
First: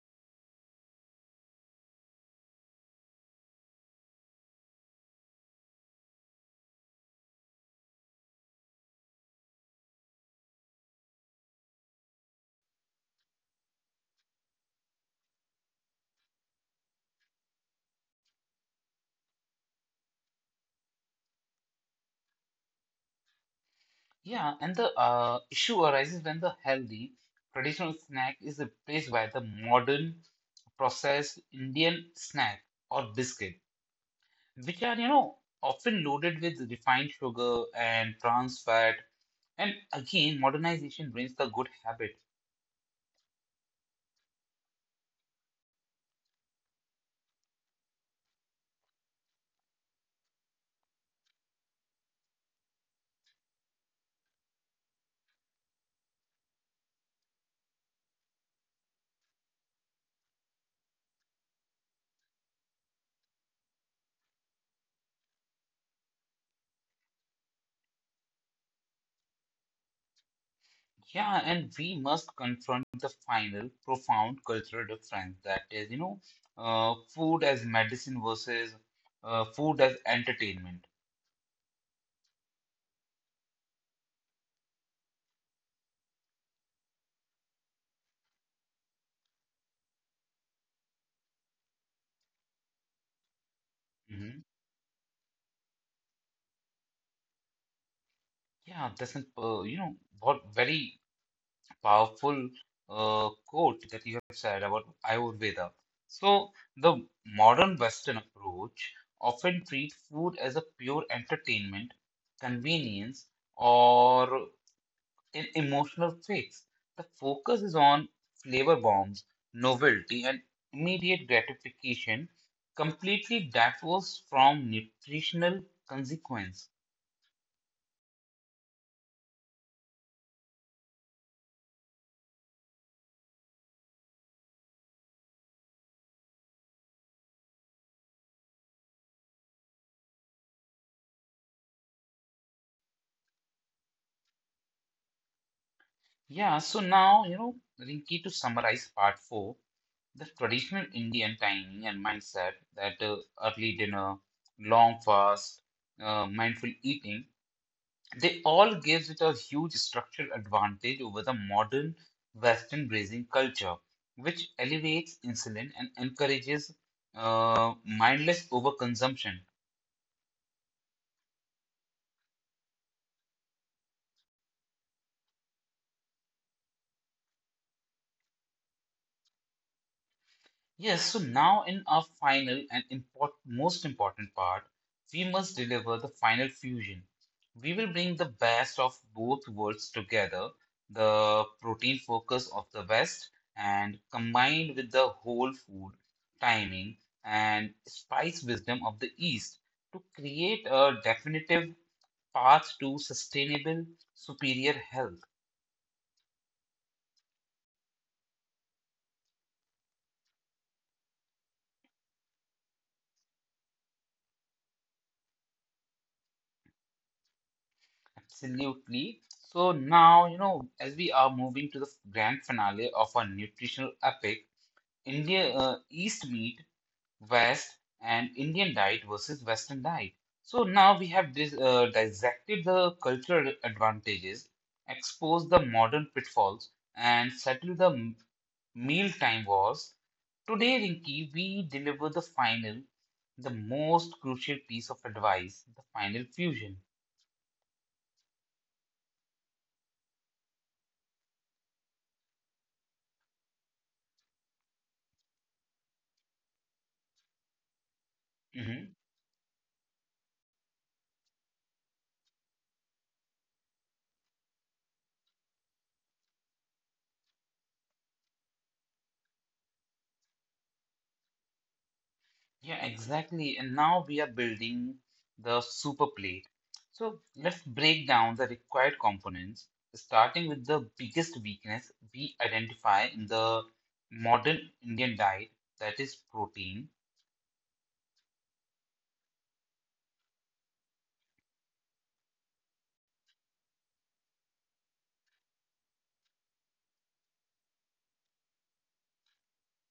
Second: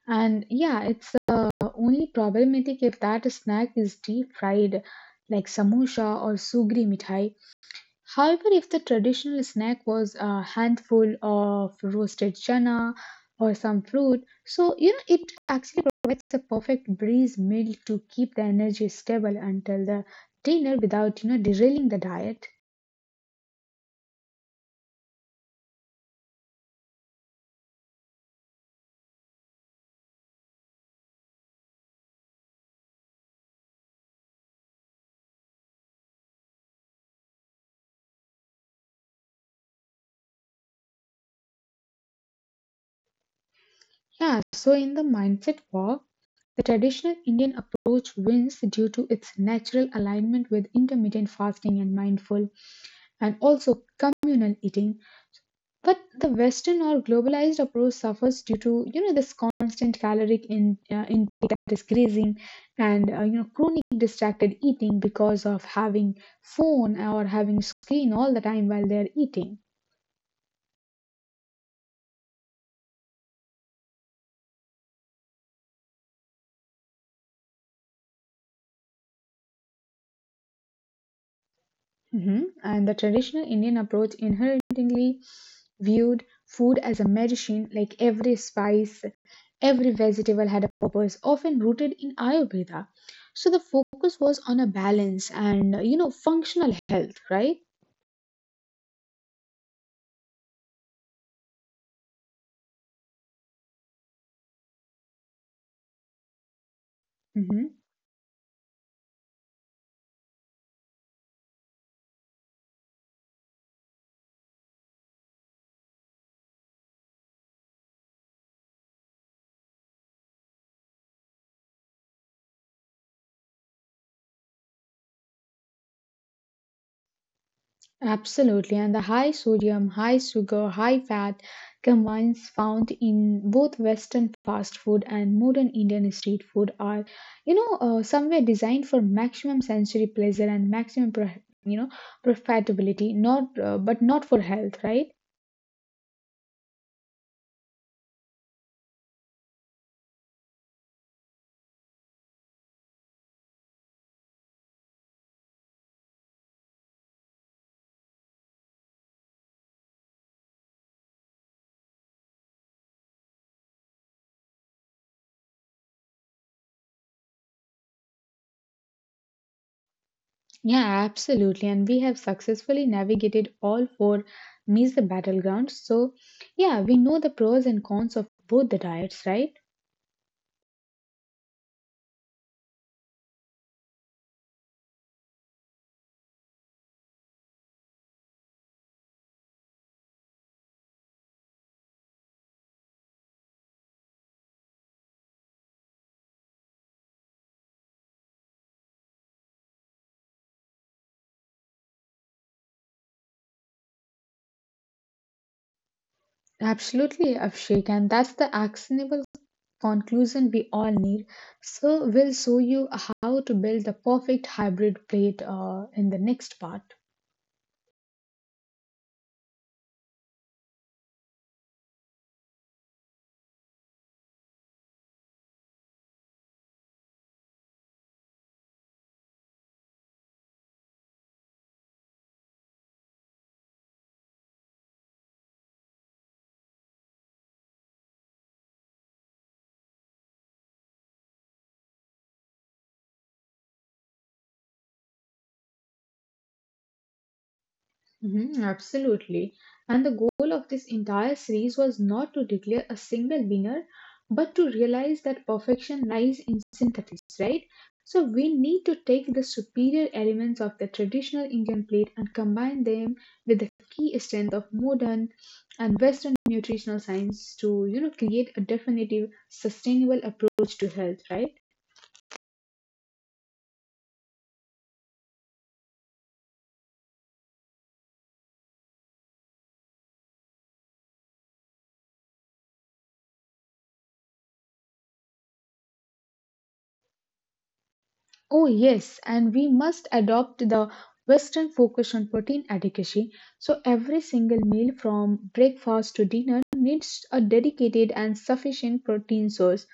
B: And yeah, it's uh, only problematic if that snack is deep fried, like samosa or sugri mithai. However, if the traditional snack was a handful of roasted chana or some fruit, so you know it actually provides a perfect breeze meal to keep the energy stable until the dinner without you know derailing the diet.
A: Yeah, and the uh, issue arises when the healthy traditional snack is replaced by the modern processed Indian snack or biscuit, which are, you know, often loaded with refined sugar and trans fat. And again, modernization brings the good habit.
B: Yeah, so in the mindset walk, the traditional Indian approach wins due to its natural alignment with intermittent fasting and mindful and also communal eating. But the Western or globalized approach suffers due to you know this constant caloric in, uh, intake, that is grazing, and uh, you know chronic distracted eating because of having phone or having screen all the time while they're eating.
A: Yeah, and we must confront the final profound cultural difference that is, you know, uh, food as medicine versus uh, food as entertainment.
B: Mhm. And the traditional Indian approach inherently viewed food as a medicine, like every spice, every vegetable had a purpose, often rooted in Ayurveda. So the focus was
A: hmm
B: on a balance and you know functional health, right?
A: Yeah, that's an, uh, you know, what very powerful uh, quote that you have said about Ayurveda. So the modern
B: Mhm.
A: Western approach often treats food as a pure entertainment, convenience, or in emotional fakes. The focus is on flavor bombs, novelty, and immediate gratification, completely divorced from nutritional consequence.
B: Absolutely. And the high sodium, high sugar, high fat combines found in both Western fast food and modern Indian street food are, you know, uh, somewhere designed for maximum sensory pleasure and maximum, pro- you know, profitability, not, uh, but not for health, right?
A: Yeah, so now, you know, Rinki, to summarize part four, the traditional Indian timing and mindset, that uh, early dinner, long fast, uh, mindful eating, they all gives it a huge structural advantage over the modern Western grazing culture, which elevates insulin and encourages uh, mindless overconsumption.
B: Yeah, absolutely. And we have successfully navigated all four means the battlegrounds. So, yeah, we know the pros and cons of both the diets, right?
A: Yes, so now in our final and import- most important part, we must deliver the final fusion. We will bring the best of both worlds together, the protein focus of the West, and combined with the whole food, timing, and spice wisdom of the East to create a definitive path to sustainable, superior health.
B: Absolutely, Abhishek, and that's the actionable conclusion we all need. So, we'll show you how to build the perfect hybrid plate uh, in the next part.
A: Absolutely. So now, you know, as we are moving to the grand finale of our nutritional epic, India uh, East meet West and Indian diet versus Western diet. So now we have dis uh, dissected the cultural advantages, exposed the modern pitfalls, and settled the m- mealtime wars. Today, Rinki, we deliver the final, the most crucial piece of advice, the final fusion.
B: Mhm, absolutely. And the goal of this entire series was not to declare a single winner, but to realize that perfection lies in synthesis, right? So we need to
A: Mm-hmm.
B: take the superior elements of the traditional Indian plate and combine them with the key strength of modern and Western nutritional science to, you know, create a definitive, sustainable approach to health, right?
A: Yeah, exactly. And now we are building the super plate. So let's break down the required components, starting with the biggest weakness we identify in the modern Indian diet, that is protein.
B: Oh, yes, and we must adopt the Western focus on protein adequacy. So, every single meal from breakfast to dinner needs a dedicated and sufficient protein source.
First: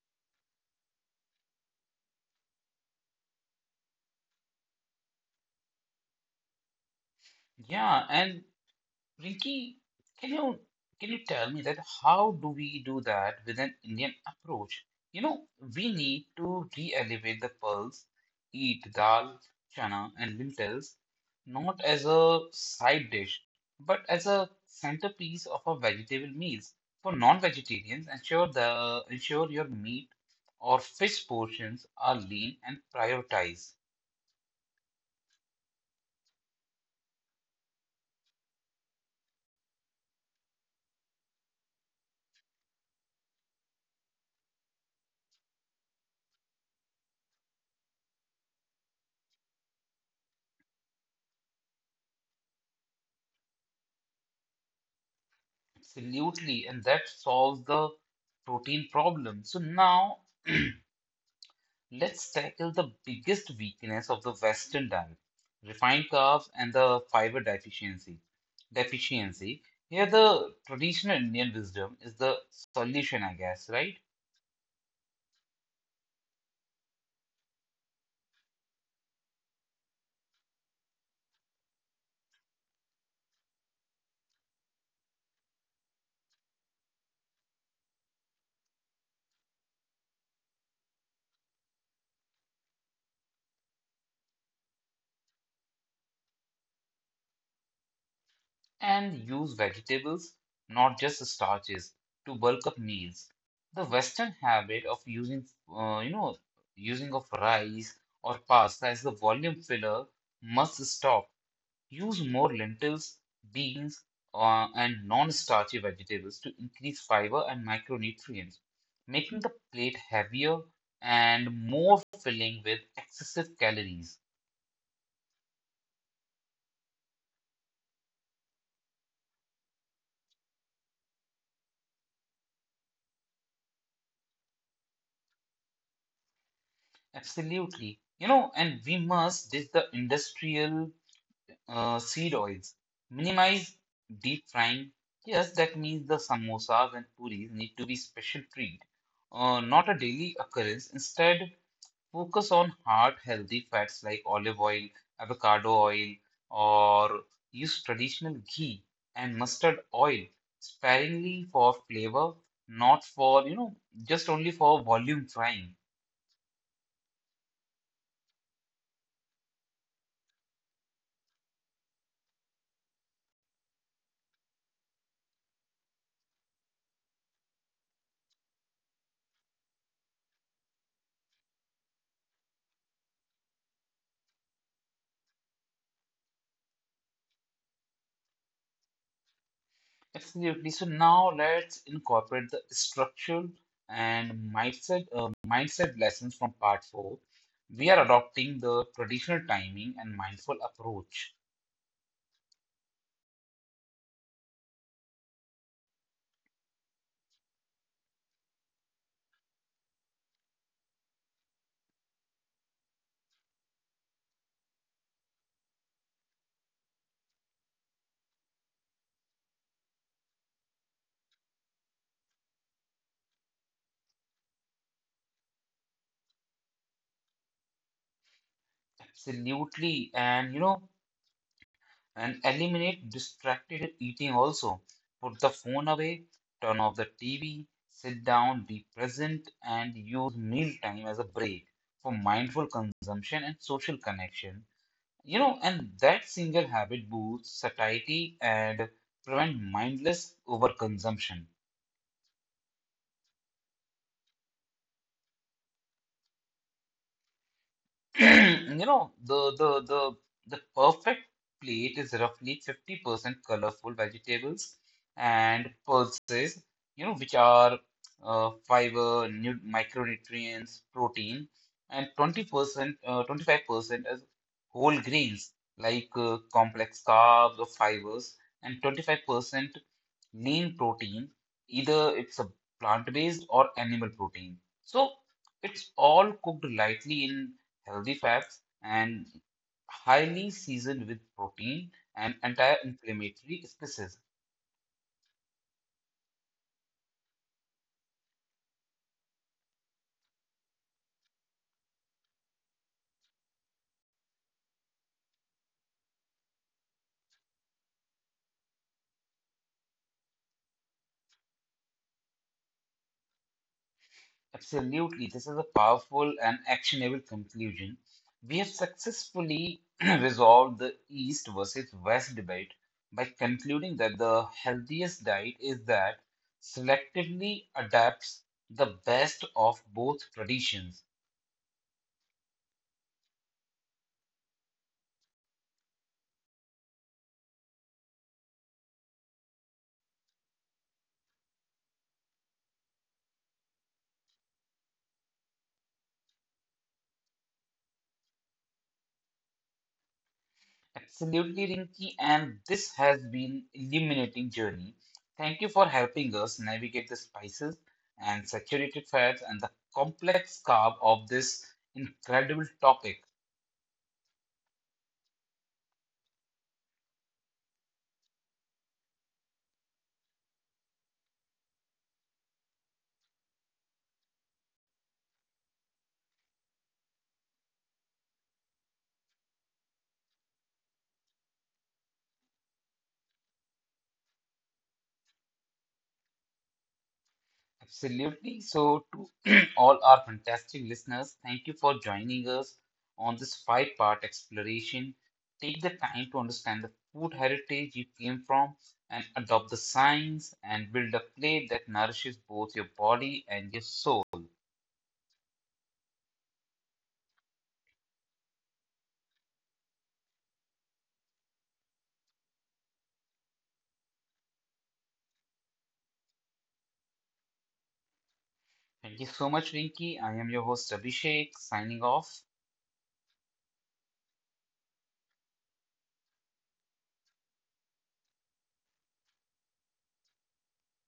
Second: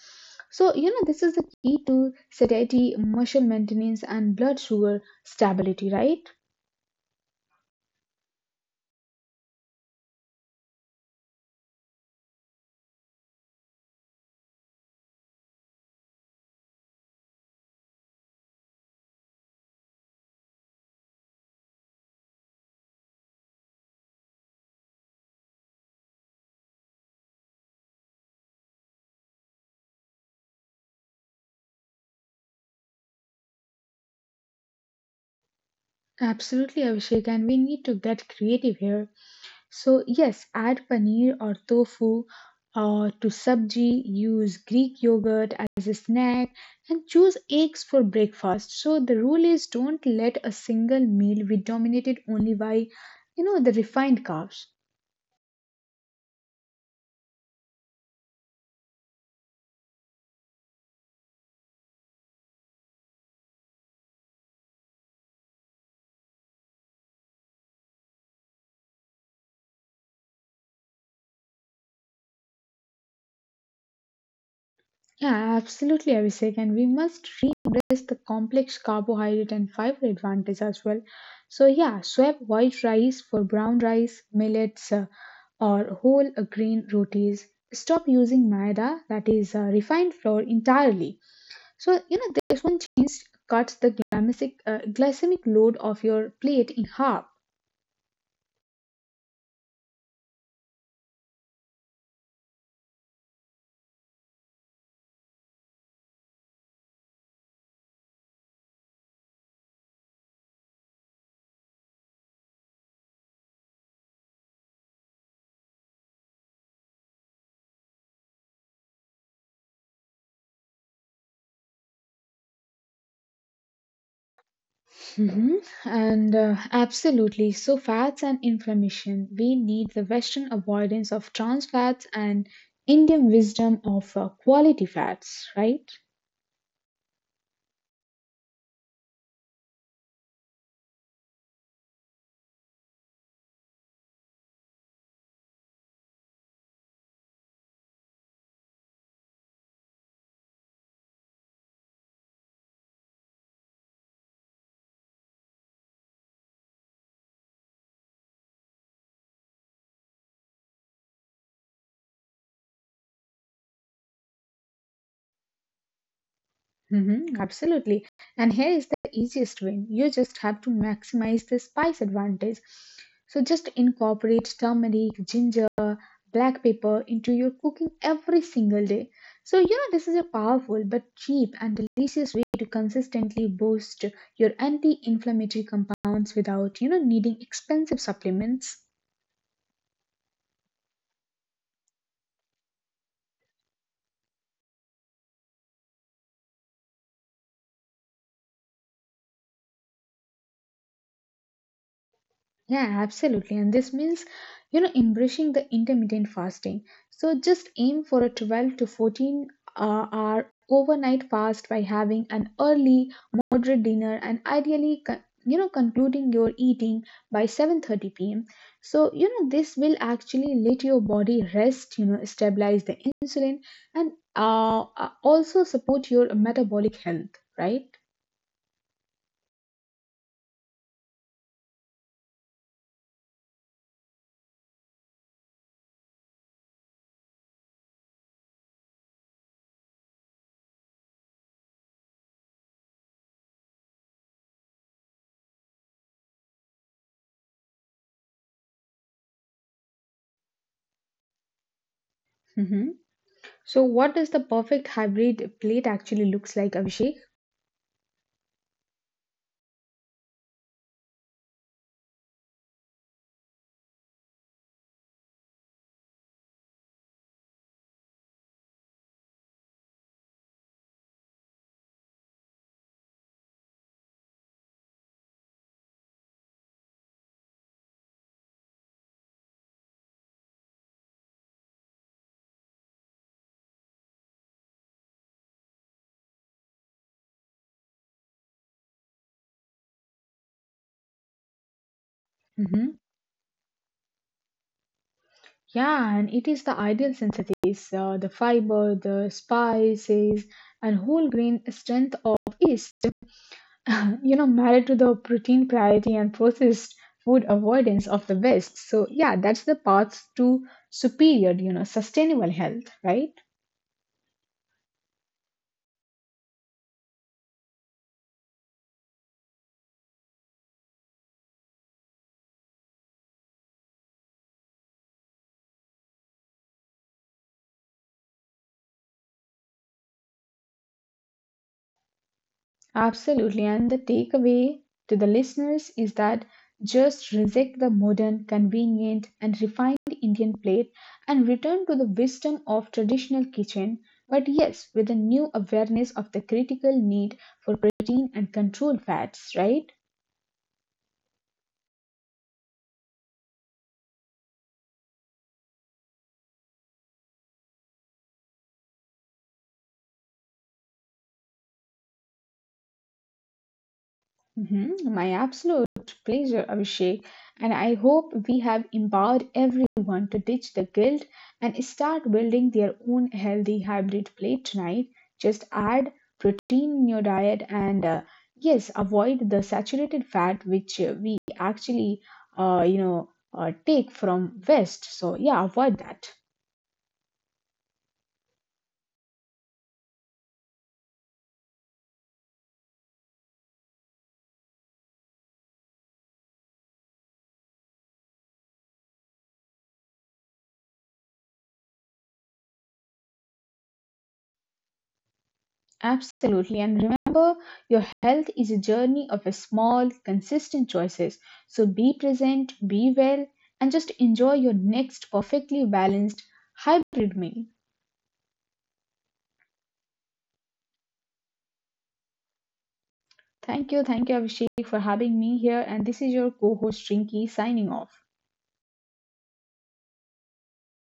B: So, you know, this is the key to satiety, muscle maintenance, and blood sugar stability, right?
A: Yeah, and Rinki, can you can you tell me that how do we do that with an Indian approach? You know, we need to re-elevate the pulse, eat dal, chana, and lentils, not as a side dish, but as a centerpiece of our vegetable meals. For non-vegetarians, ensure the ensure your meat or fish portions are lean and prioritize.
B: Absolutely, Abhishek, and we need to get creative here. So, yes, add paneer or tofu uh, to sabji, use Greek yogurt as a snack, and choose eggs for breakfast. So, the rule is don't let a single meal be dominated only by, you know, the refined carbs.
A: Absolutely, and that solves the protein problem. So now. Let's tackle the biggest weakness of the Western diet, refined carbs and the fiber deficiency. Deficiency. Here, the traditional Indian wisdom is the solution, I guess, right?
B: Yeah, absolutely, Abhishek. And we must re-embrace the complex carbohydrate and fiber advantage as well. So, yeah, swap white rice for brown rice, millets, uh, or whole uh, grain rotis. Stop using maida, that is uh, refined flour, entirely. So, you know, this one change cuts the glycemic, uh, glycemic load of your plate in half.
A: And use vegetables, not just starches, to bulk up meals. The Western habit of using, uh, you know, using of rice or pasta as the volume filler must stop. Use more lentils, beans, uh, and non-starchy vegetables to increase fiber and micronutrients, making the plate heavier and more filling with excessive calories.
B: Mhm. And uh, absolutely. So, fats and inflammation. We need the Western avoidance of trans fats and Indian wisdom of uh, quality fats, right?
A: Absolutely. You know, and we must ditch the industrial uh, seed oils, minimize deep frying. Yes, that means the samosas and puris need to be special treat, uh, not a daily occurrence. Instead, focus on heart healthy fats like olive oil, avocado oil, or use traditional ghee and mustard oil sparingly for flavor, not for, you know, just only for volume frying.
B: Mhm. Absolutely. And here is the easiest win. You just have to maximize the spice advantage. So, just incorporate turmeric, ginger, black pepper into your cooking every single day. So, yeah, this is a powerful but cheap and delicious way to consistently boost your anti inflammatory compounds without, you know, needing expensive supplements.
A: Absolutely. So now let's incorporate the structural and mindset uh, mindset lessons from part four. We are adopting the traditional timing and mindful approach.
B: Yeah, absolutely. And this means, you know, embracing the intermittent fasting. So just aim for a twelve to fourteen uh, hour overnight fast by having an early, moderate dinner and ideally, con- you know, concluding your eating by seven thirty p m. So, you know, this will actually let your body rest, you know, stabilize the insulin and uh, uh, also support your metabolic health, right?
A: Absolutely. And you know, and eliminate distracted eating also. Put the phone away, turn off the T V, sit down, be present, and use meal time as a break for mindful consumption and social connection. You know, and that single habit boosts satiety and prevent mindless overconsumption.
B: Hmm. So, what does the perfect hybrid plate actually looks like, Abhishek?
A: You know, the the the the perfect plate is roughly fifty percent colorful vegetables and pulses, you know, which are uh, fiber, nu micronutrients, protein, and twenty percent, uh, twenty-five percent as whole grains like uh, complex carbs or fibers, and twenty-five percent lean protein, either it's a plant-based or animal protein. So it's all cooked lightly in healthy fats and highly seasoned with protein and
B: Hmm.
A: anti-inflammatory spices.
B: Yeah, and it is the ideal synthesis, uh, the fiber, the spices, and whole grain strength of yeast. You know, married to the protein priority and processed food avoidance of the West. So yeah, that's the path to superior, you know, sustainable health, right?
A: Absolutely, this is a powerful and actionable conclusion. We have successfully resolved the East versus West debate by concluding that the healthiest diet is that selectively adapts the best of both traditions.
B: Absolutely. And the takeaway to the listeners is that just reject the modern, convenient, and refined Indian plate and return to the wisdom of traditional kitchen, but yes, with a new awareness of the critical need for protein and controlled fats, right?
A: Absolutely, Rinki, and this has been illuminating journey. Thank you for helping us navigate the spices and saturated fats and the complex carb of this incredible topic.
B: Mhm. My absolute pleasure, Abhishek. And I hope we have empowered everyone to ditch the guilt and start building their own healthy hybrid plate tonight. Just add protein in your diet and uh, yes, avoid the saturated fat which uh, we actually, uh, you know, uh, take from West. So yeah, avoid that.
A: Absolutely. So, to all our fantastic listeners, thank you for joining us on this five part exploration. Take the time to understand the food heritage you came from and adopt the science and build a plate that nourishes both your body and your soul.
B: Absolutely. And remember, your health is a journey of a small, consistent choices. So be present, be well, and just enjoy your next perfectly balanced hybrid meal.
A: Thank you so much, Rinki. I am your host, Abhishek, signing off.
B: Thank you. Thank you, Abhishek, for having me here. And this is your co host, Rinki, signing off.